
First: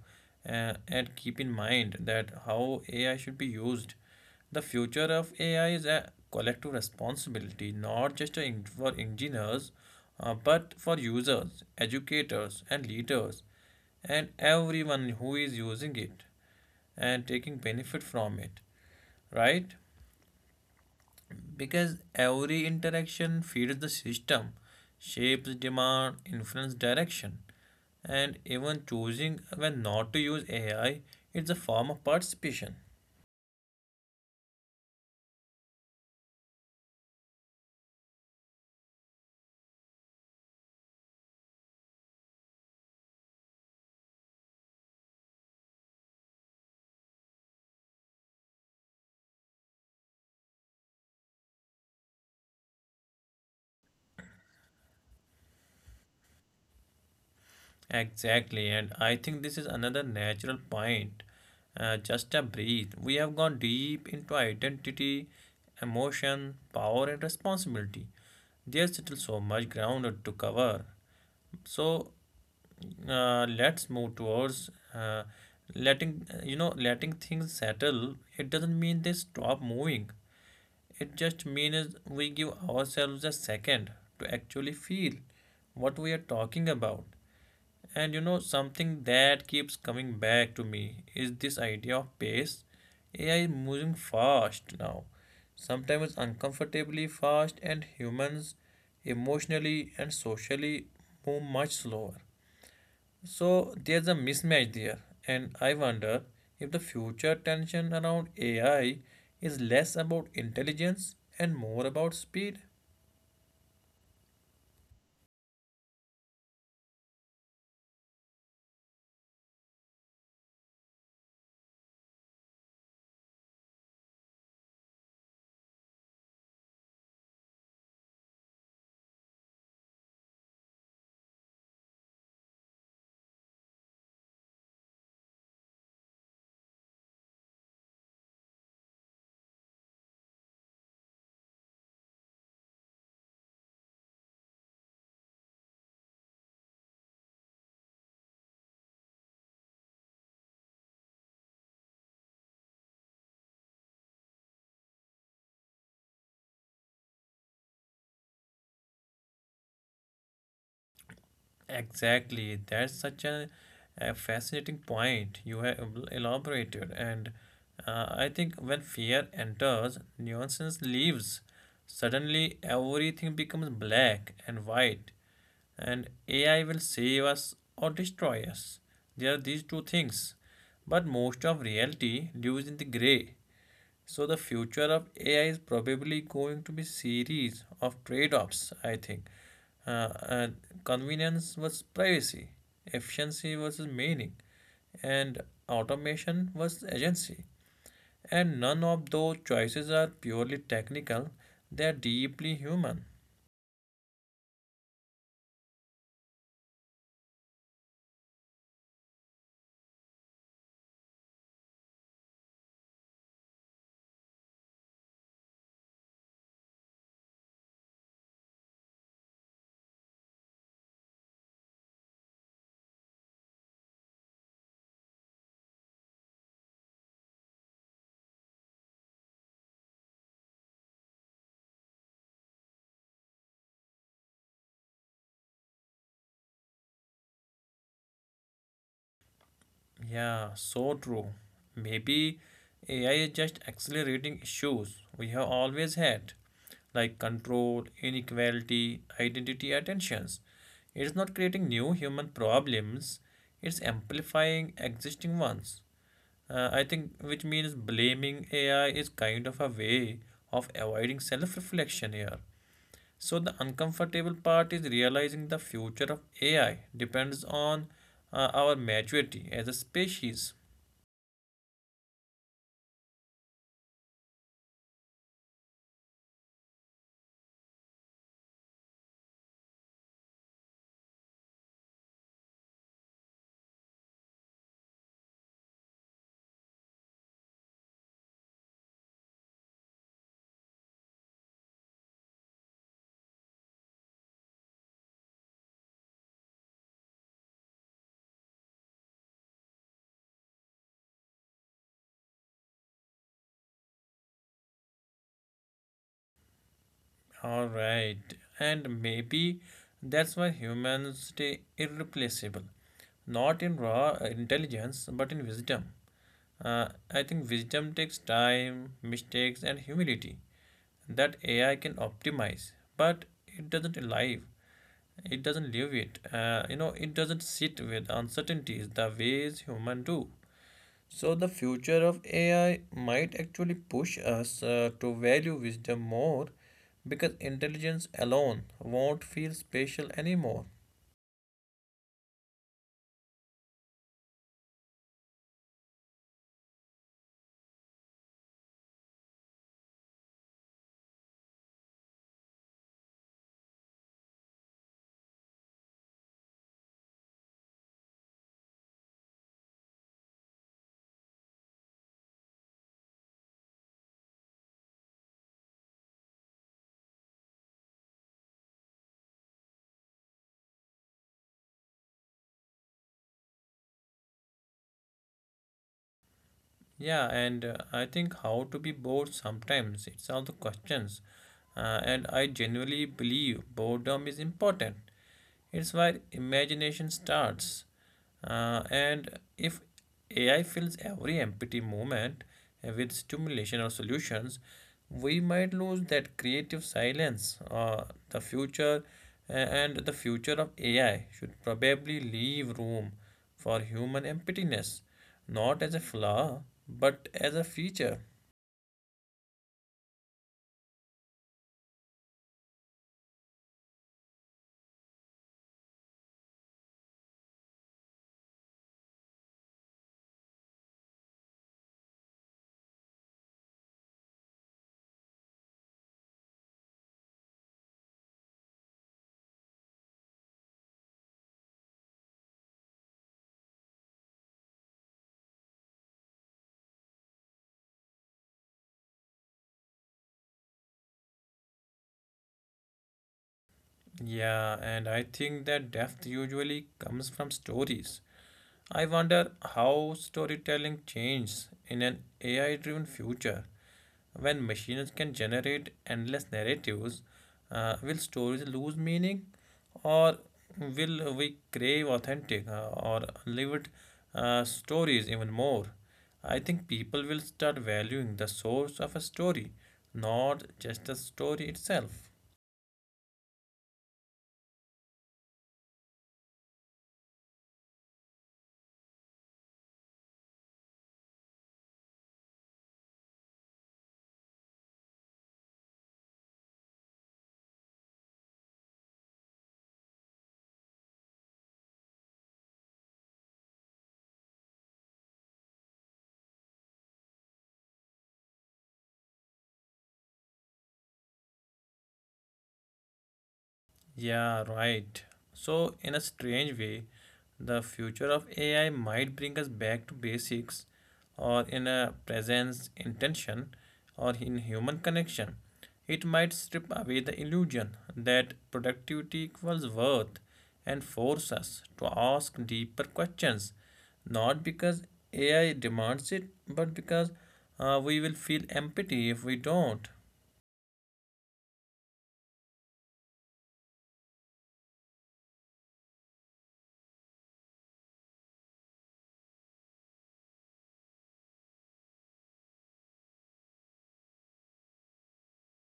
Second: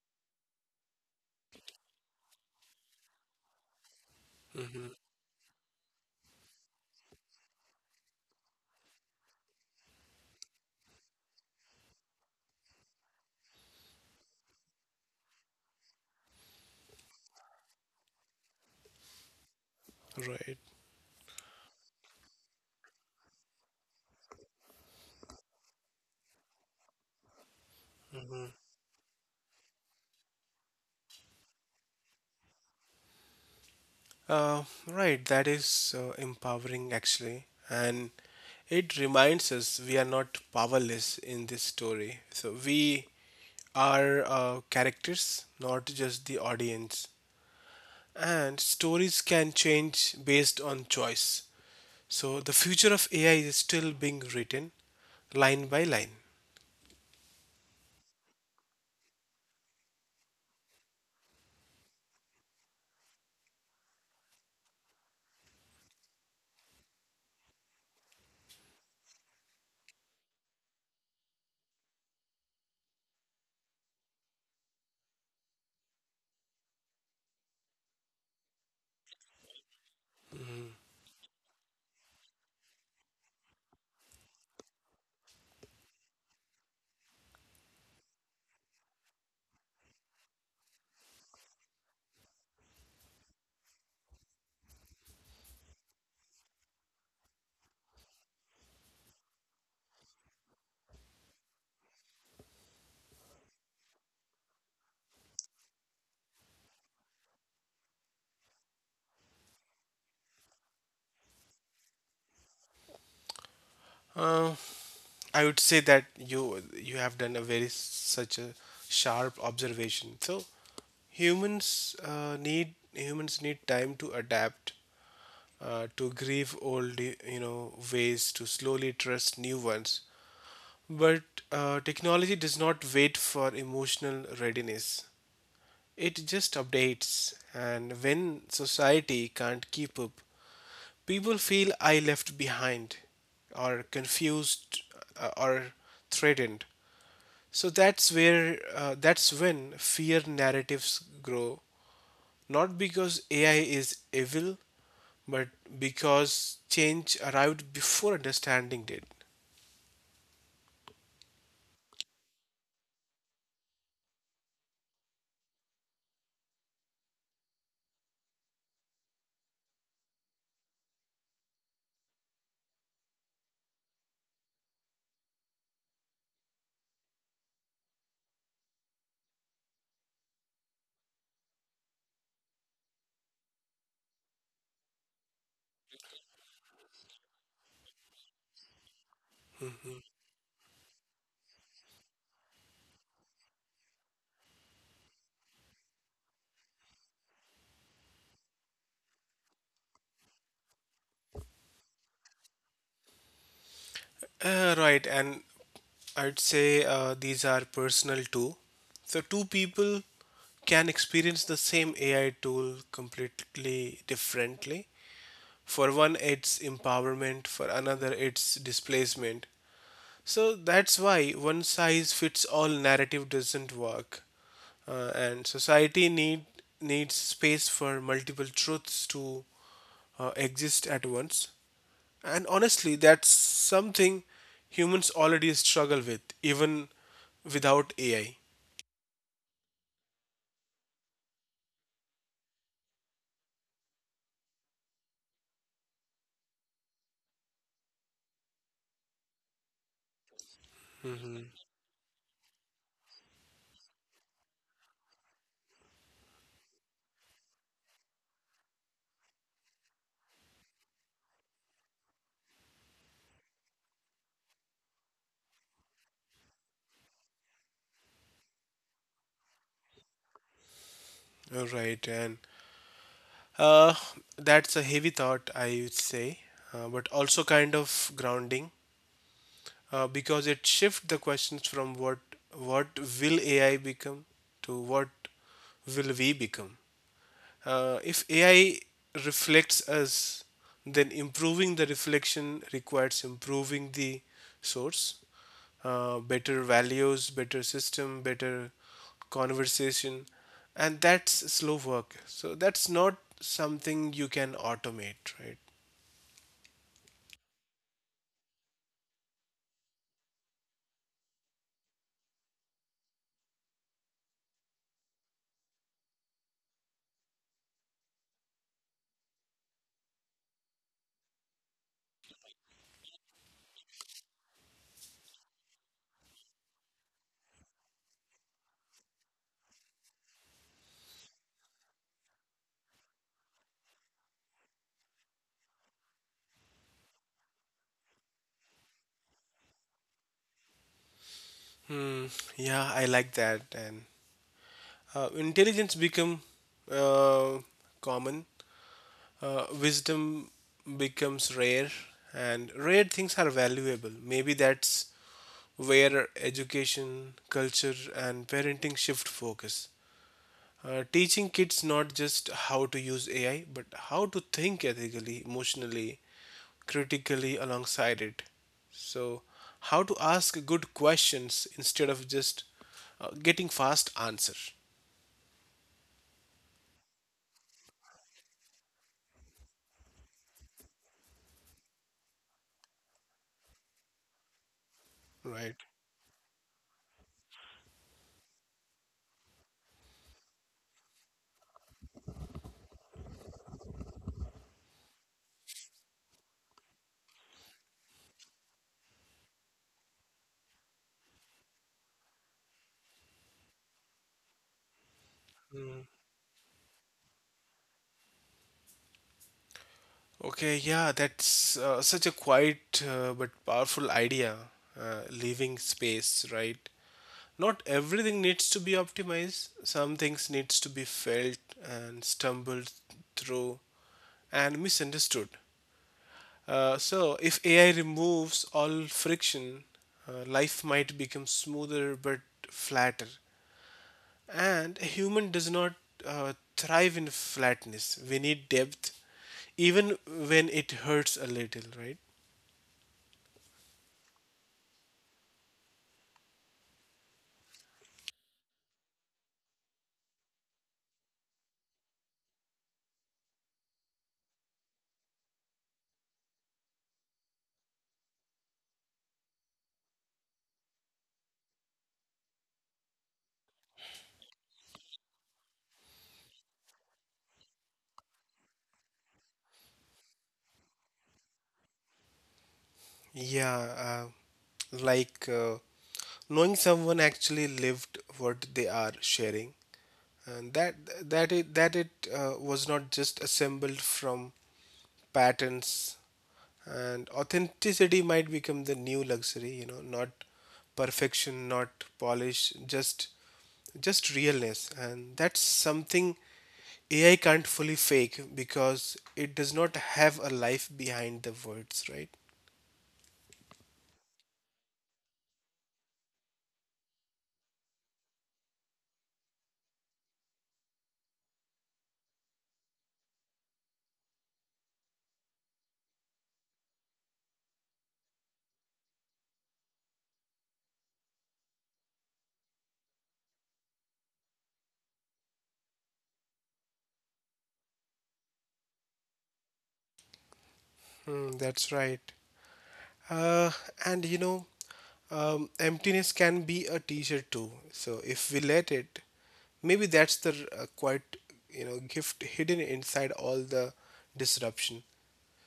S1: and keep in mind that how AI should be used. The
S2: Hmm.
S1: future of AI is a collective responsibility, not just a for engineers, but for users, educators, and leaders, and everyone who is using it and taking benefit from it, right?
S2: Right.
S1: Because every interaction feeds the system, shapes demand, influence direction, and
S2: Hmm.
S1: even choosing when not to use AI is a form of participation.
S2: Right. That is empowering, actually. And it reminds us we are not powerless in this story. So we are characters, not just the audience. And stories can change based on choice. So the future of AI is still being written line by line.
S1: Exactly, and I think this is another natural point. Just a breathe. We have gone deep into identity, emotion, power, and responsibility. There's still so much ground to cover. So let's move towards letting you know letting things settle. It doesn't mean they stop moving.
S2: Mm-hmm.
S1: It just means we give ourselves a second to actually feel what we are talking about. And you know something that keeps coming back to me is this idea of pace. AI is moving fast now, sometimes uncomfortably fast, and humans, emotionally and socially, move much slower. So there's a mismatch there, and I wonder if the future tension around AI is less about intelligence and more about speed.
S2: Uh, I would say that you have done a very such a sharp observation. So humans need time to adapt, to grieve old you know ways, to slowly trust new ones. But technology does not wait for emotional readiness. It just updates, and when society can't keep up, people feel I left behind, or confused, or threatened. So that's when fear narratives grow. Not because AI is evil, but because change arrived before understanding did.
S1: Exactly. That's such a fascinating point you have elaborated. And I think when fear enters, nuisance leaves. Suddenly, everything becomes black and white. And AI will save us or destroy us. There are these two things. But most of reality lives in the gray. So the future of AI is probably going to be series of trade-offs, I think. Uh,
S2: Mhm.
S1: uh, convenience versus privacy, efficiency versus meaning, and automation versus agency. And none of those choices are purely technical, they are deeply human.
S2: Right, and I'd say these are personal too. So, two people can experience the same AI tool completely differently. For one, it's empowerment, for another, it's displacement. So, that's why one size fits all narrative doesn't work. And society needs space for multiple truths to exist at once. And honestly, that's something humans already struggle with, even without AI.
S1: Yeah, so true. Maybe AI is just accelerating issues we have always had, like control, inequality, identity, or tensions. It is not creating
S2: Mm-hmm.
S1: new human problems, it's amplifying existing ones. I think, which means blaming AI is kind of a way of avoiding self reflection here. So, the uncomfortable part is realizing the future of AI depends on our maturity as a species.
S2: All right, and uh, that's a heavy thought, I would say, but also kind of grounding because it shifts the questions from what will AI become to what will we become. If AI reflects us, then improving the reflection requires improving the source, better values, better system, better conversation, and that's slow work. So that's not something you can automate, right?
S1: All right, and maybe that's why humans stay irreplaceable, not in raw intelligence, but in wisdom. I think wisdom takes time, mistakes, and humility that AI can optimize, but it doesn't live. It doesn't live it. You know, it doesn't sit with uncertainties the ways human do. So, the future of AI might actually push us to value wisdom more because intelligence alone won't feel special anymore.
S2: Hmm. Yeah, I like that. And intelligence become uh, common, wisdom becomes rare, and rare things are valuable. Maybe that's where education, culture and parenting shift focus, teaching kids not just how to use AI, but how to think ethically, emotionally, critically alongside it. So how to ask good questions instead of just getting fast answer,
S1: Yeah, and I think how to be bored sometimes, it's all the questions. And I genuinely believe boredom is important. It's
S2: right?
S1: where imagination starts. And if AI fills every empty moment with stimulation or solutions, we might lose that creative silence. The future and the future of AI should probably leave room for human emptiness, not as a flaw, but as a feature.
S2: Okay, yeah, that's such a quiet but powerful idea. Leaving space, right? Not everything needs to be optimized. Some things needs to be felt and stumbled through and misunderstood. So if AI removes all friction, life might become smoother but flatter. And a human does not thrive in flatness. We need depth, even when it hurts a little, right?
S1: Yeah, and I think that depth usually comes from stories. I wonder how storytelling changes in an AI driven future. When machines can generate endless narratives, will stories lose meaning, or will we crave authentic or lived stories even more? I think people will start valuing the source of a story, not just the story itself.
S2: Yeah, knowing someone actually lived what they are sharing, and that that it was not just assembled from patterns. And authenticity might become the new luxury, you know, not perfection, not polish, just realness, and that's something AI can't fully fake because it does not have a life behind the words, right?
S1: Yeah, right. So, in a strange way, the future of AI might bring us back to basics, or in a presence, intention, or in human connection. It might strip away the illusion that productivity equals worth and force us to ask deeper questions, not because AI demands it, but because we will feel empty if we don't.
S2: Hmm, that's right. uh, and you know, emptiness can be a teacher too, so if we let it, maybe that's the quite you know, gift hidden inside all the disruption.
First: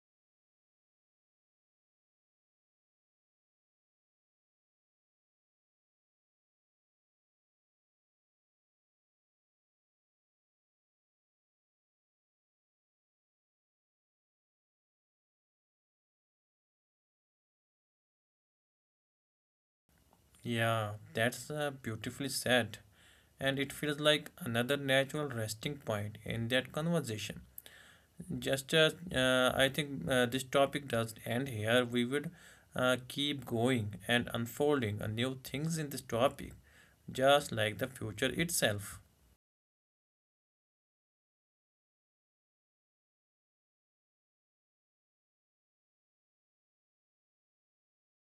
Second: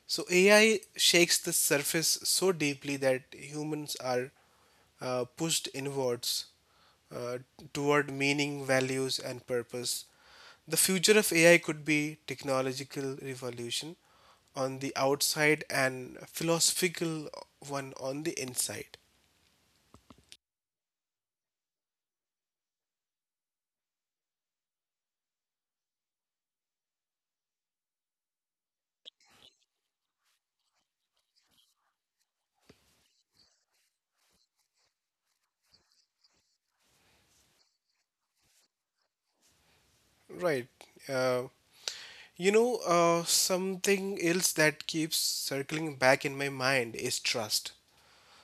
S2: So AI shakes the surface so deeply that humans are pushed inwards, uh, toward meaning, values, and purpose. The future of AI could be technological revolution on the outside and philosophical one on the inside.
S1: Yeah, that's beautifully said. And it feels like another natural resting point in that conversation. Just as I think this topic does end here, we would keep going and unfolding a new things in this topic, just like the future itself.
S2: Right. Uh, Something else that keeps circling back in my mind is trust.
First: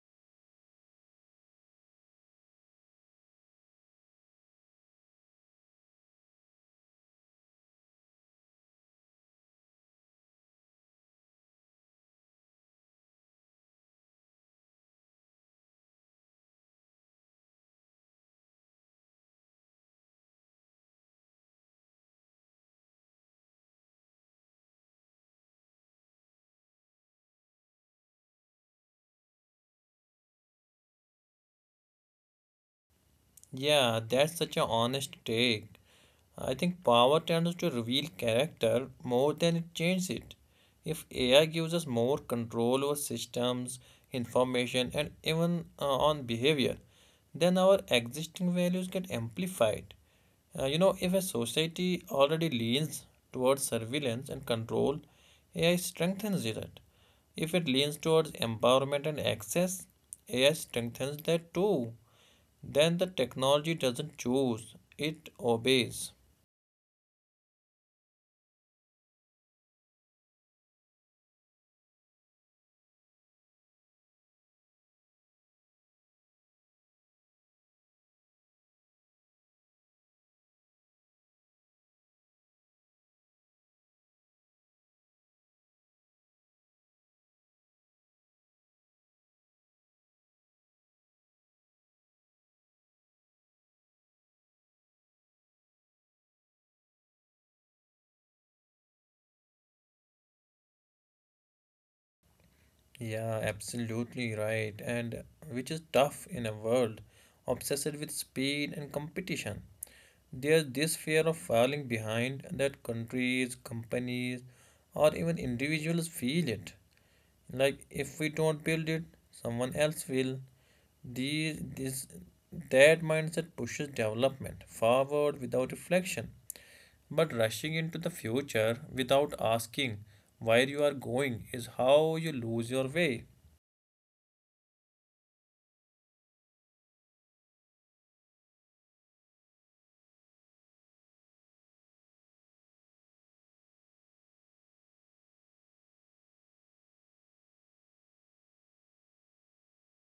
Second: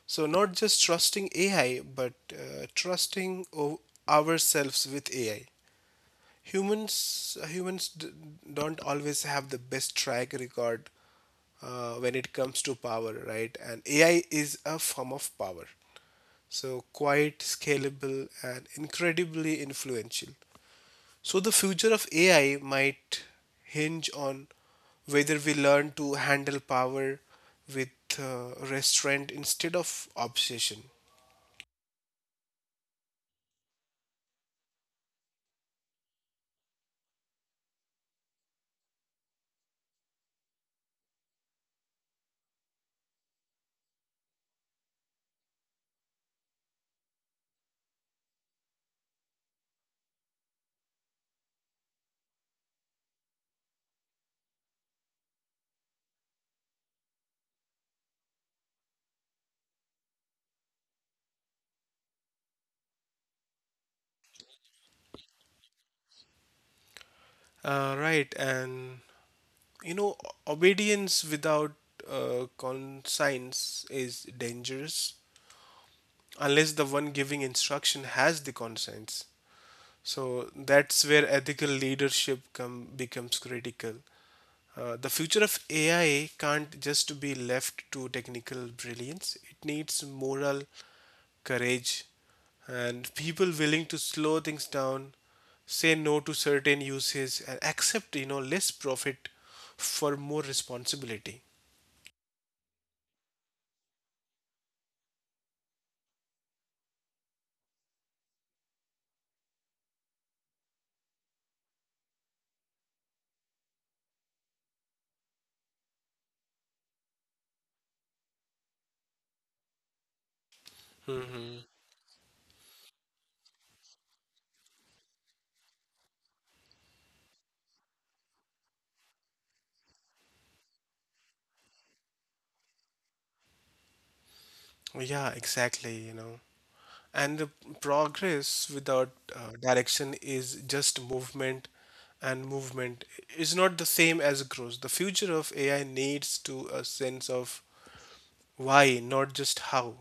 S2: So, not just trusting AI, but trusting ourselves with AI. Humans don't always have the best track record when it comes to power, right? And AI is a form of power. So, quite scalable and incredibly influential. So, the future of AI might hinge on whether we learn to handle power with restraint instead of obsession.
S1: Yeah, that's such an honest take. I think power tends to reveal character more than it changes it. If AI gives us more control over systems, information, and even on behavior, then our existing values get amplified. You know, if a society already leans towards surveillance and control, AI strengthens it. If it leans towards empowerment and access, AI strengthens that too. Then the technology doesn't choose, it obeys.
S2: Right, and you know, obedience without conscience is dangerous unless the one giving instruction has the conscience. So that's where ethical leadership becomes critical. The future of AI can't just be left to technical brilliance. It needs moral courage and people willing to slow things down, say no to certain uses, and accept, you know, less profit for more responsibility.
S1: Yeah, absolutely right. And which is tough in a world obsessed with speed and competition. There's this fear of falling behind that countries, companies, or even individuals feel it. Like if we don't build it, someone else will. These,
S2: Hmm.
S1: this, that mindset pushes development forward without reflection. But rushing into the future without asking where you are going is how you lose your way.
S2: Yeah, exactly. You know. And the progress without direction is just movement, and movement is not the same as growth. The future of AI needs to a sense of why, not just how.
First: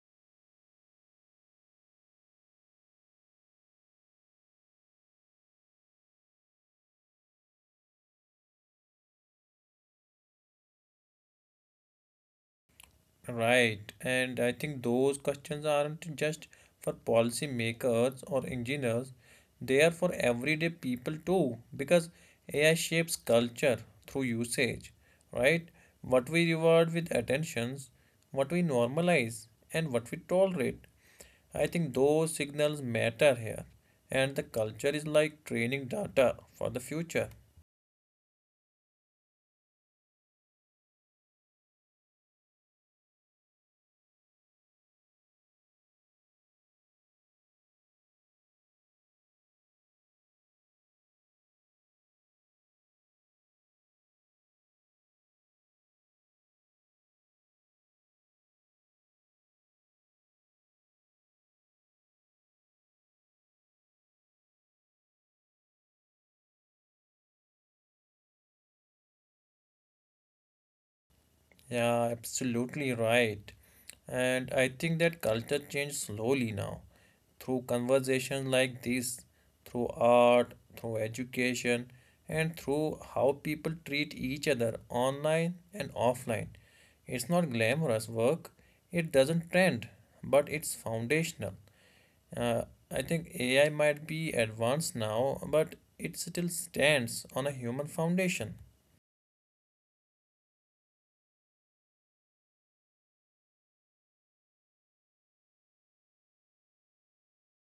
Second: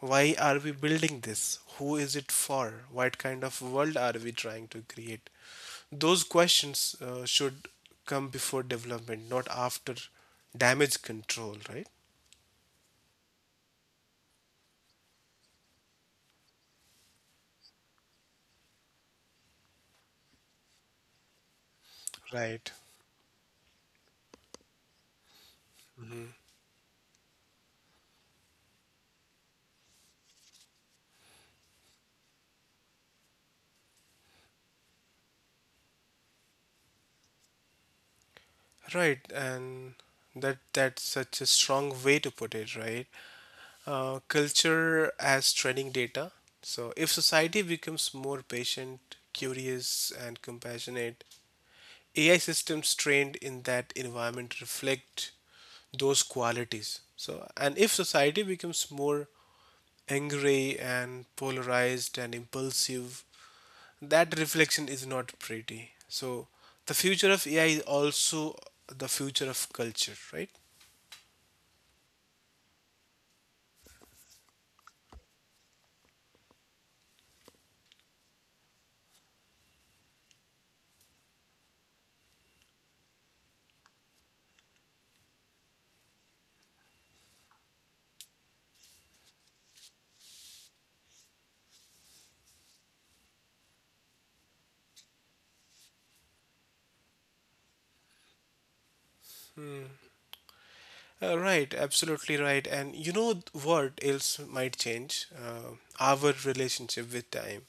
S2: Why are we building this? Who is it for? What kind of world are we trying to create? Those questions should come before development, not after damage control, right?
S1: Right, and I think those questions aren't just for policy makers or engineers, they are for everyday people too, because
S2: Right.
S1: AI shapes culture through usage, right? What we reward with attentions, what we normalize, and what we tolerate. I think those signals matter here, and the culture is like training data for the future.
S2: Right, and that's such a strong way to put it, right? Culture as training data. So if society becomes more patient, curious, and compassionate, AI systems trained in that environment reflect those qualities. So, and if society becomes more angry and polarized and impulsive, that reflection is not pretty. So, the future of AI is also the future of culture, right?
S1: Yeah, absolutely right. And I think that culture changed slowly now through conversations like this, through art, through education, and through how people treat each other online and offline. It's not glamorous work, it doesn't trend, but it's foundational. Uh, I think AI might be advanced now, but it still stands on a human foundation.
S2: Right, absolutely right. And you know what else might change? Our relationship with time.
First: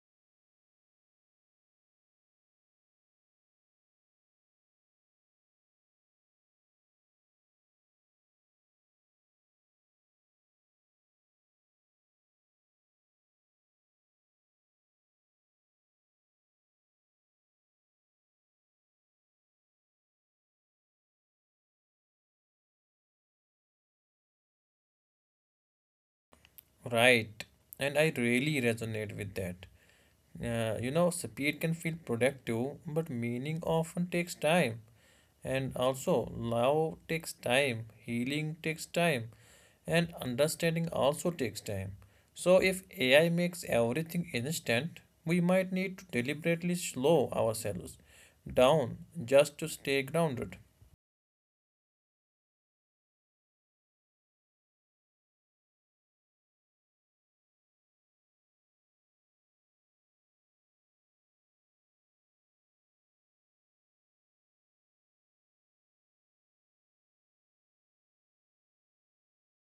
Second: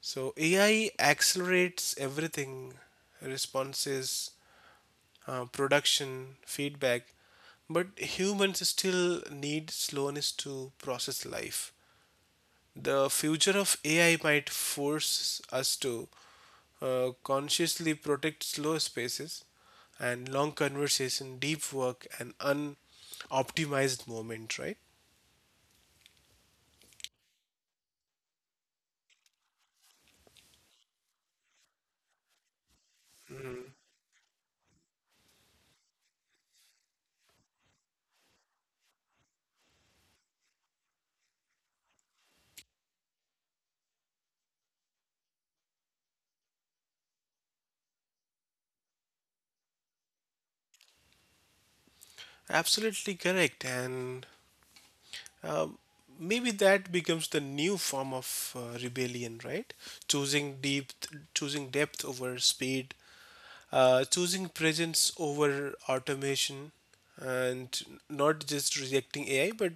S2: So AI accelerates everything, responses, production, feedback, but humans still need slowness to process life. The future of AI might force us to consciously protect slow spaces and long conversation, deep work, and unoptimized moment, right?
S1: Right, and I really resonate with that. You know, speed can feel productive, but meaning
S2: Mm,
S1: often takes time. And also, love takes time, healing takes time, and understanding also takes time. So, if AI makes everything instant, we might need to deliberately slow ourselves down just to stay grounded.
S2: absolutely correct. And um, maybe that becomes the new form of rebellion, right? Choosing depth, choosing depth over speed, choosing presence over automation, and not just rejecting AI, but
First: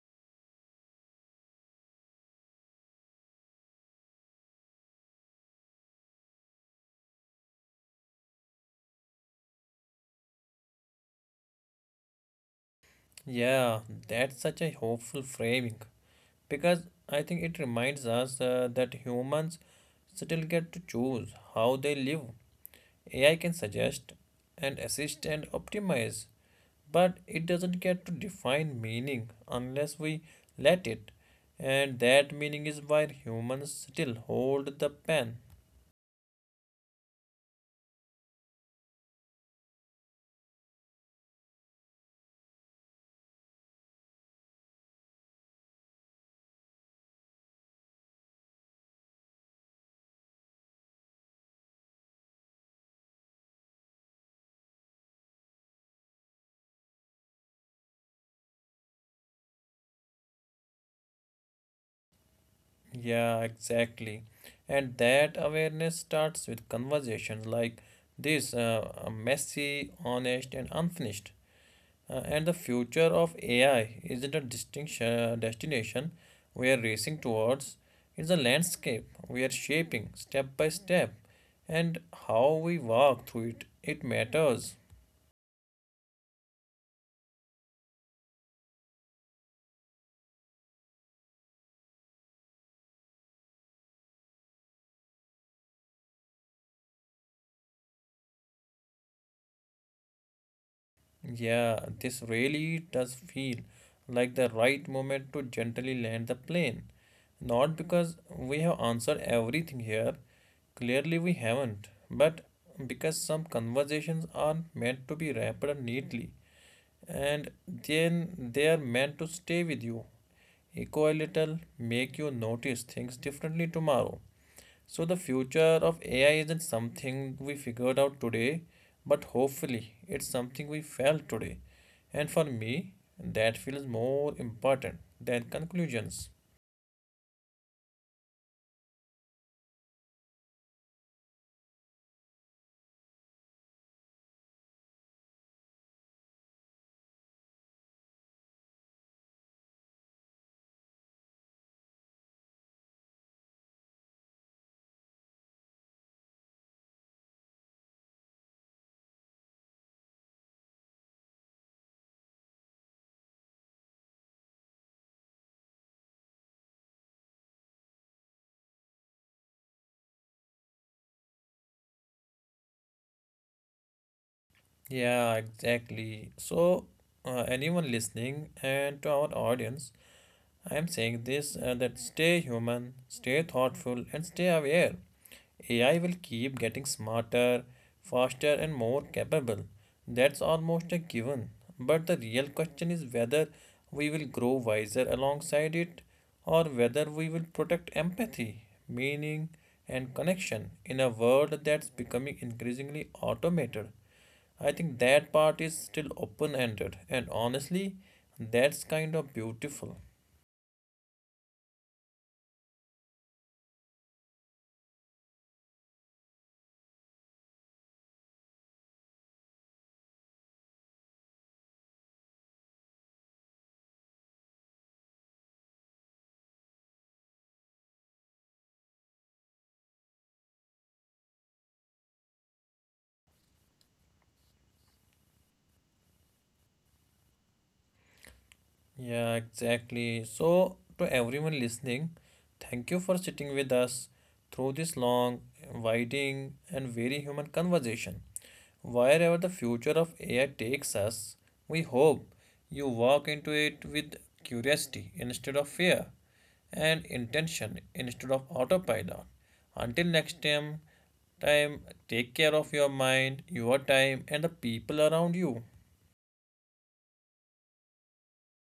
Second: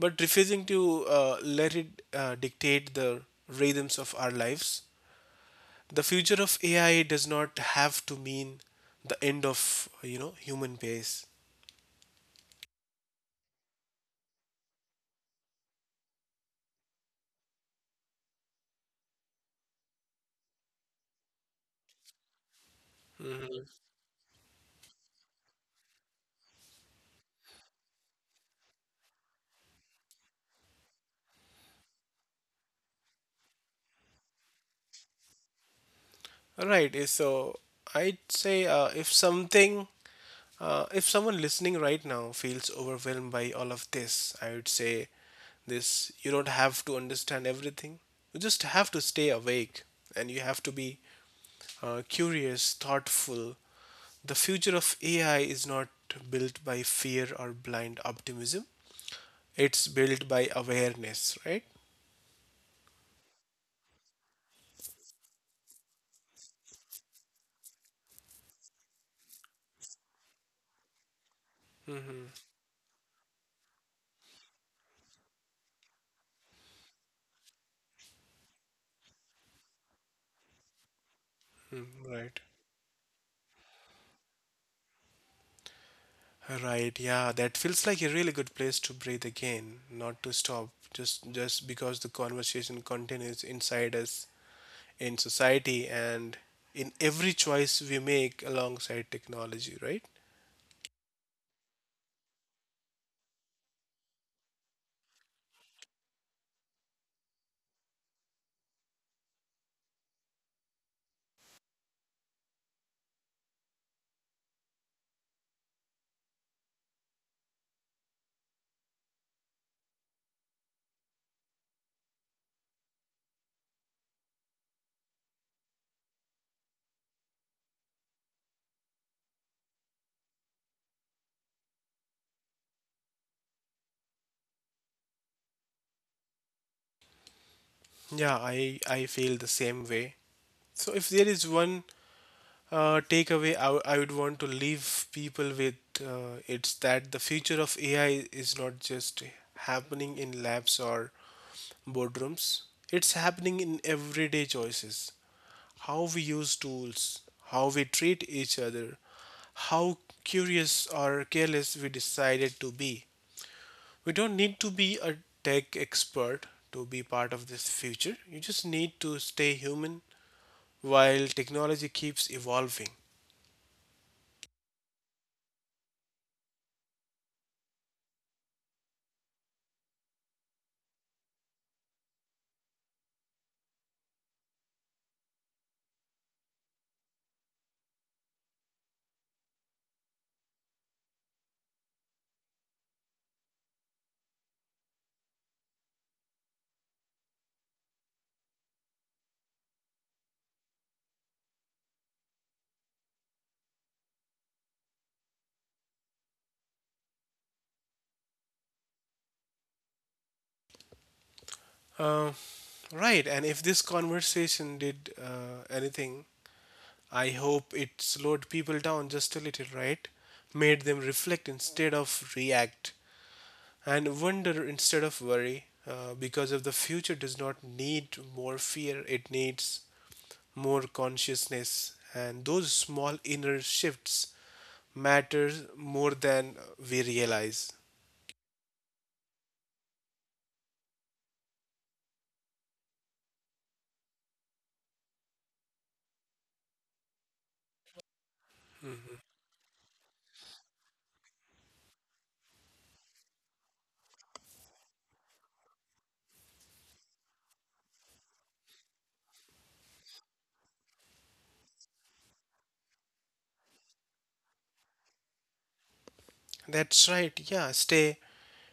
S2: refusing to let it dictate the rhythms of our lives. The future of AI does not have to mean the end of, you know, human pace.
S1: Yeah, that's such a hopeful framing because I think it reminds us that humans still get to choose how they live. AI can suggest and assist and optimize, but it doesn't get to define meaning unless we let it. And that meaning is why humans still hold the pen.
S2: Right. So I'd say if someone listening right now feels overwhelmed by all of this, I would say this: you don't have to understand everything. You just have to stay awake and you have to be curious, thoughtful. The future of AI is not built by fear or blind optimism, it's built by awareness, right?
S1: Yeah, exactly. And that awareness starts with conversations like this, messy, honest, and unfinished. And the future of AI isn't a distinction destination we are racing towards, it's a landscape we are shaping step by step, and
S2: Mm, right.
S1: how we walk through it, it matters.
S2: Right, yeah, that feels like a really good place to breathe again, not to stop, just because the conversation continues inside us, in society, and in every choice we make alongside technology, right?
S1: Yeah, this really does feel like the right moment to gently land the plane. Not because we have answered everything here, clearly we haven't, but because some conversations are meant to be wrapped up neatly and then they are meant to stay with you. Echo a little, make you notice things differently tomorrow. So, the future of AI isn't something we figured out today, but hopefully, it's something we felt today. And for me, that feels more important than conclusions.
S2: Yeah, I feel the same way. So if there is one takeaway I would want to leave people with, it's that the future of AI is not just happening in labs or boardrooms. It's happening in everyday choices: how we use tools, how we treat each other, how curious or careless we decided to be. We don't need to be a tech expert to be part of this future. You just need to stay human while technology keeps evolving.
S1: Yeah, exactly. So, anyone listening and to our audience, I am saying this that stay human, stay thoughtful, and stay aware. AI will keep getting smarter, faster, and more capable. That's almost a given. But the real question is whether we will grow wiser alongside it, or whether we will protect empathy, meaning, and connection in a world that's becoming increasingly automated. I think that part is still open ended, and honestly, that's kind of beautiful.
S2: Uh, right, and if this conversation did anything, I hope it slowed people down just a little, right? Made them reflect instead of react and wonder instead of worry, because if the future does not need more fear, it needs more consciousness, and those small inner shifts matter more than we realize.
S1: Yeah, exactly. So, to everyone listening, thank you for sitting with us through this long, winding, and very human conversation. Wherever the future of AI takes us, we hope you walk into it with curiosity instead of fear and intention instead of autopilot. Until next time take care of your mind, your time, and the people around you.
S2: That's right. Yeah, stay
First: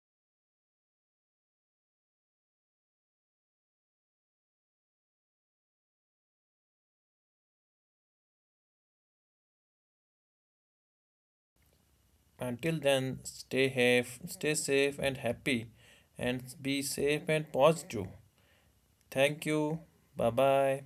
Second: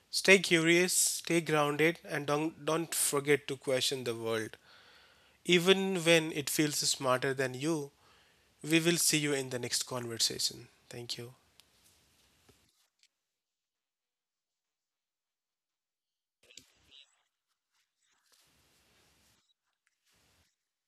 S2: stay curious, stay grounded, and don't forget to question the world even when it feels smarter than you. We will see you in the next conversation. Thank you.
S1: Until then, stay safe and happy, and be safe and positive. Thank you. Bye bye.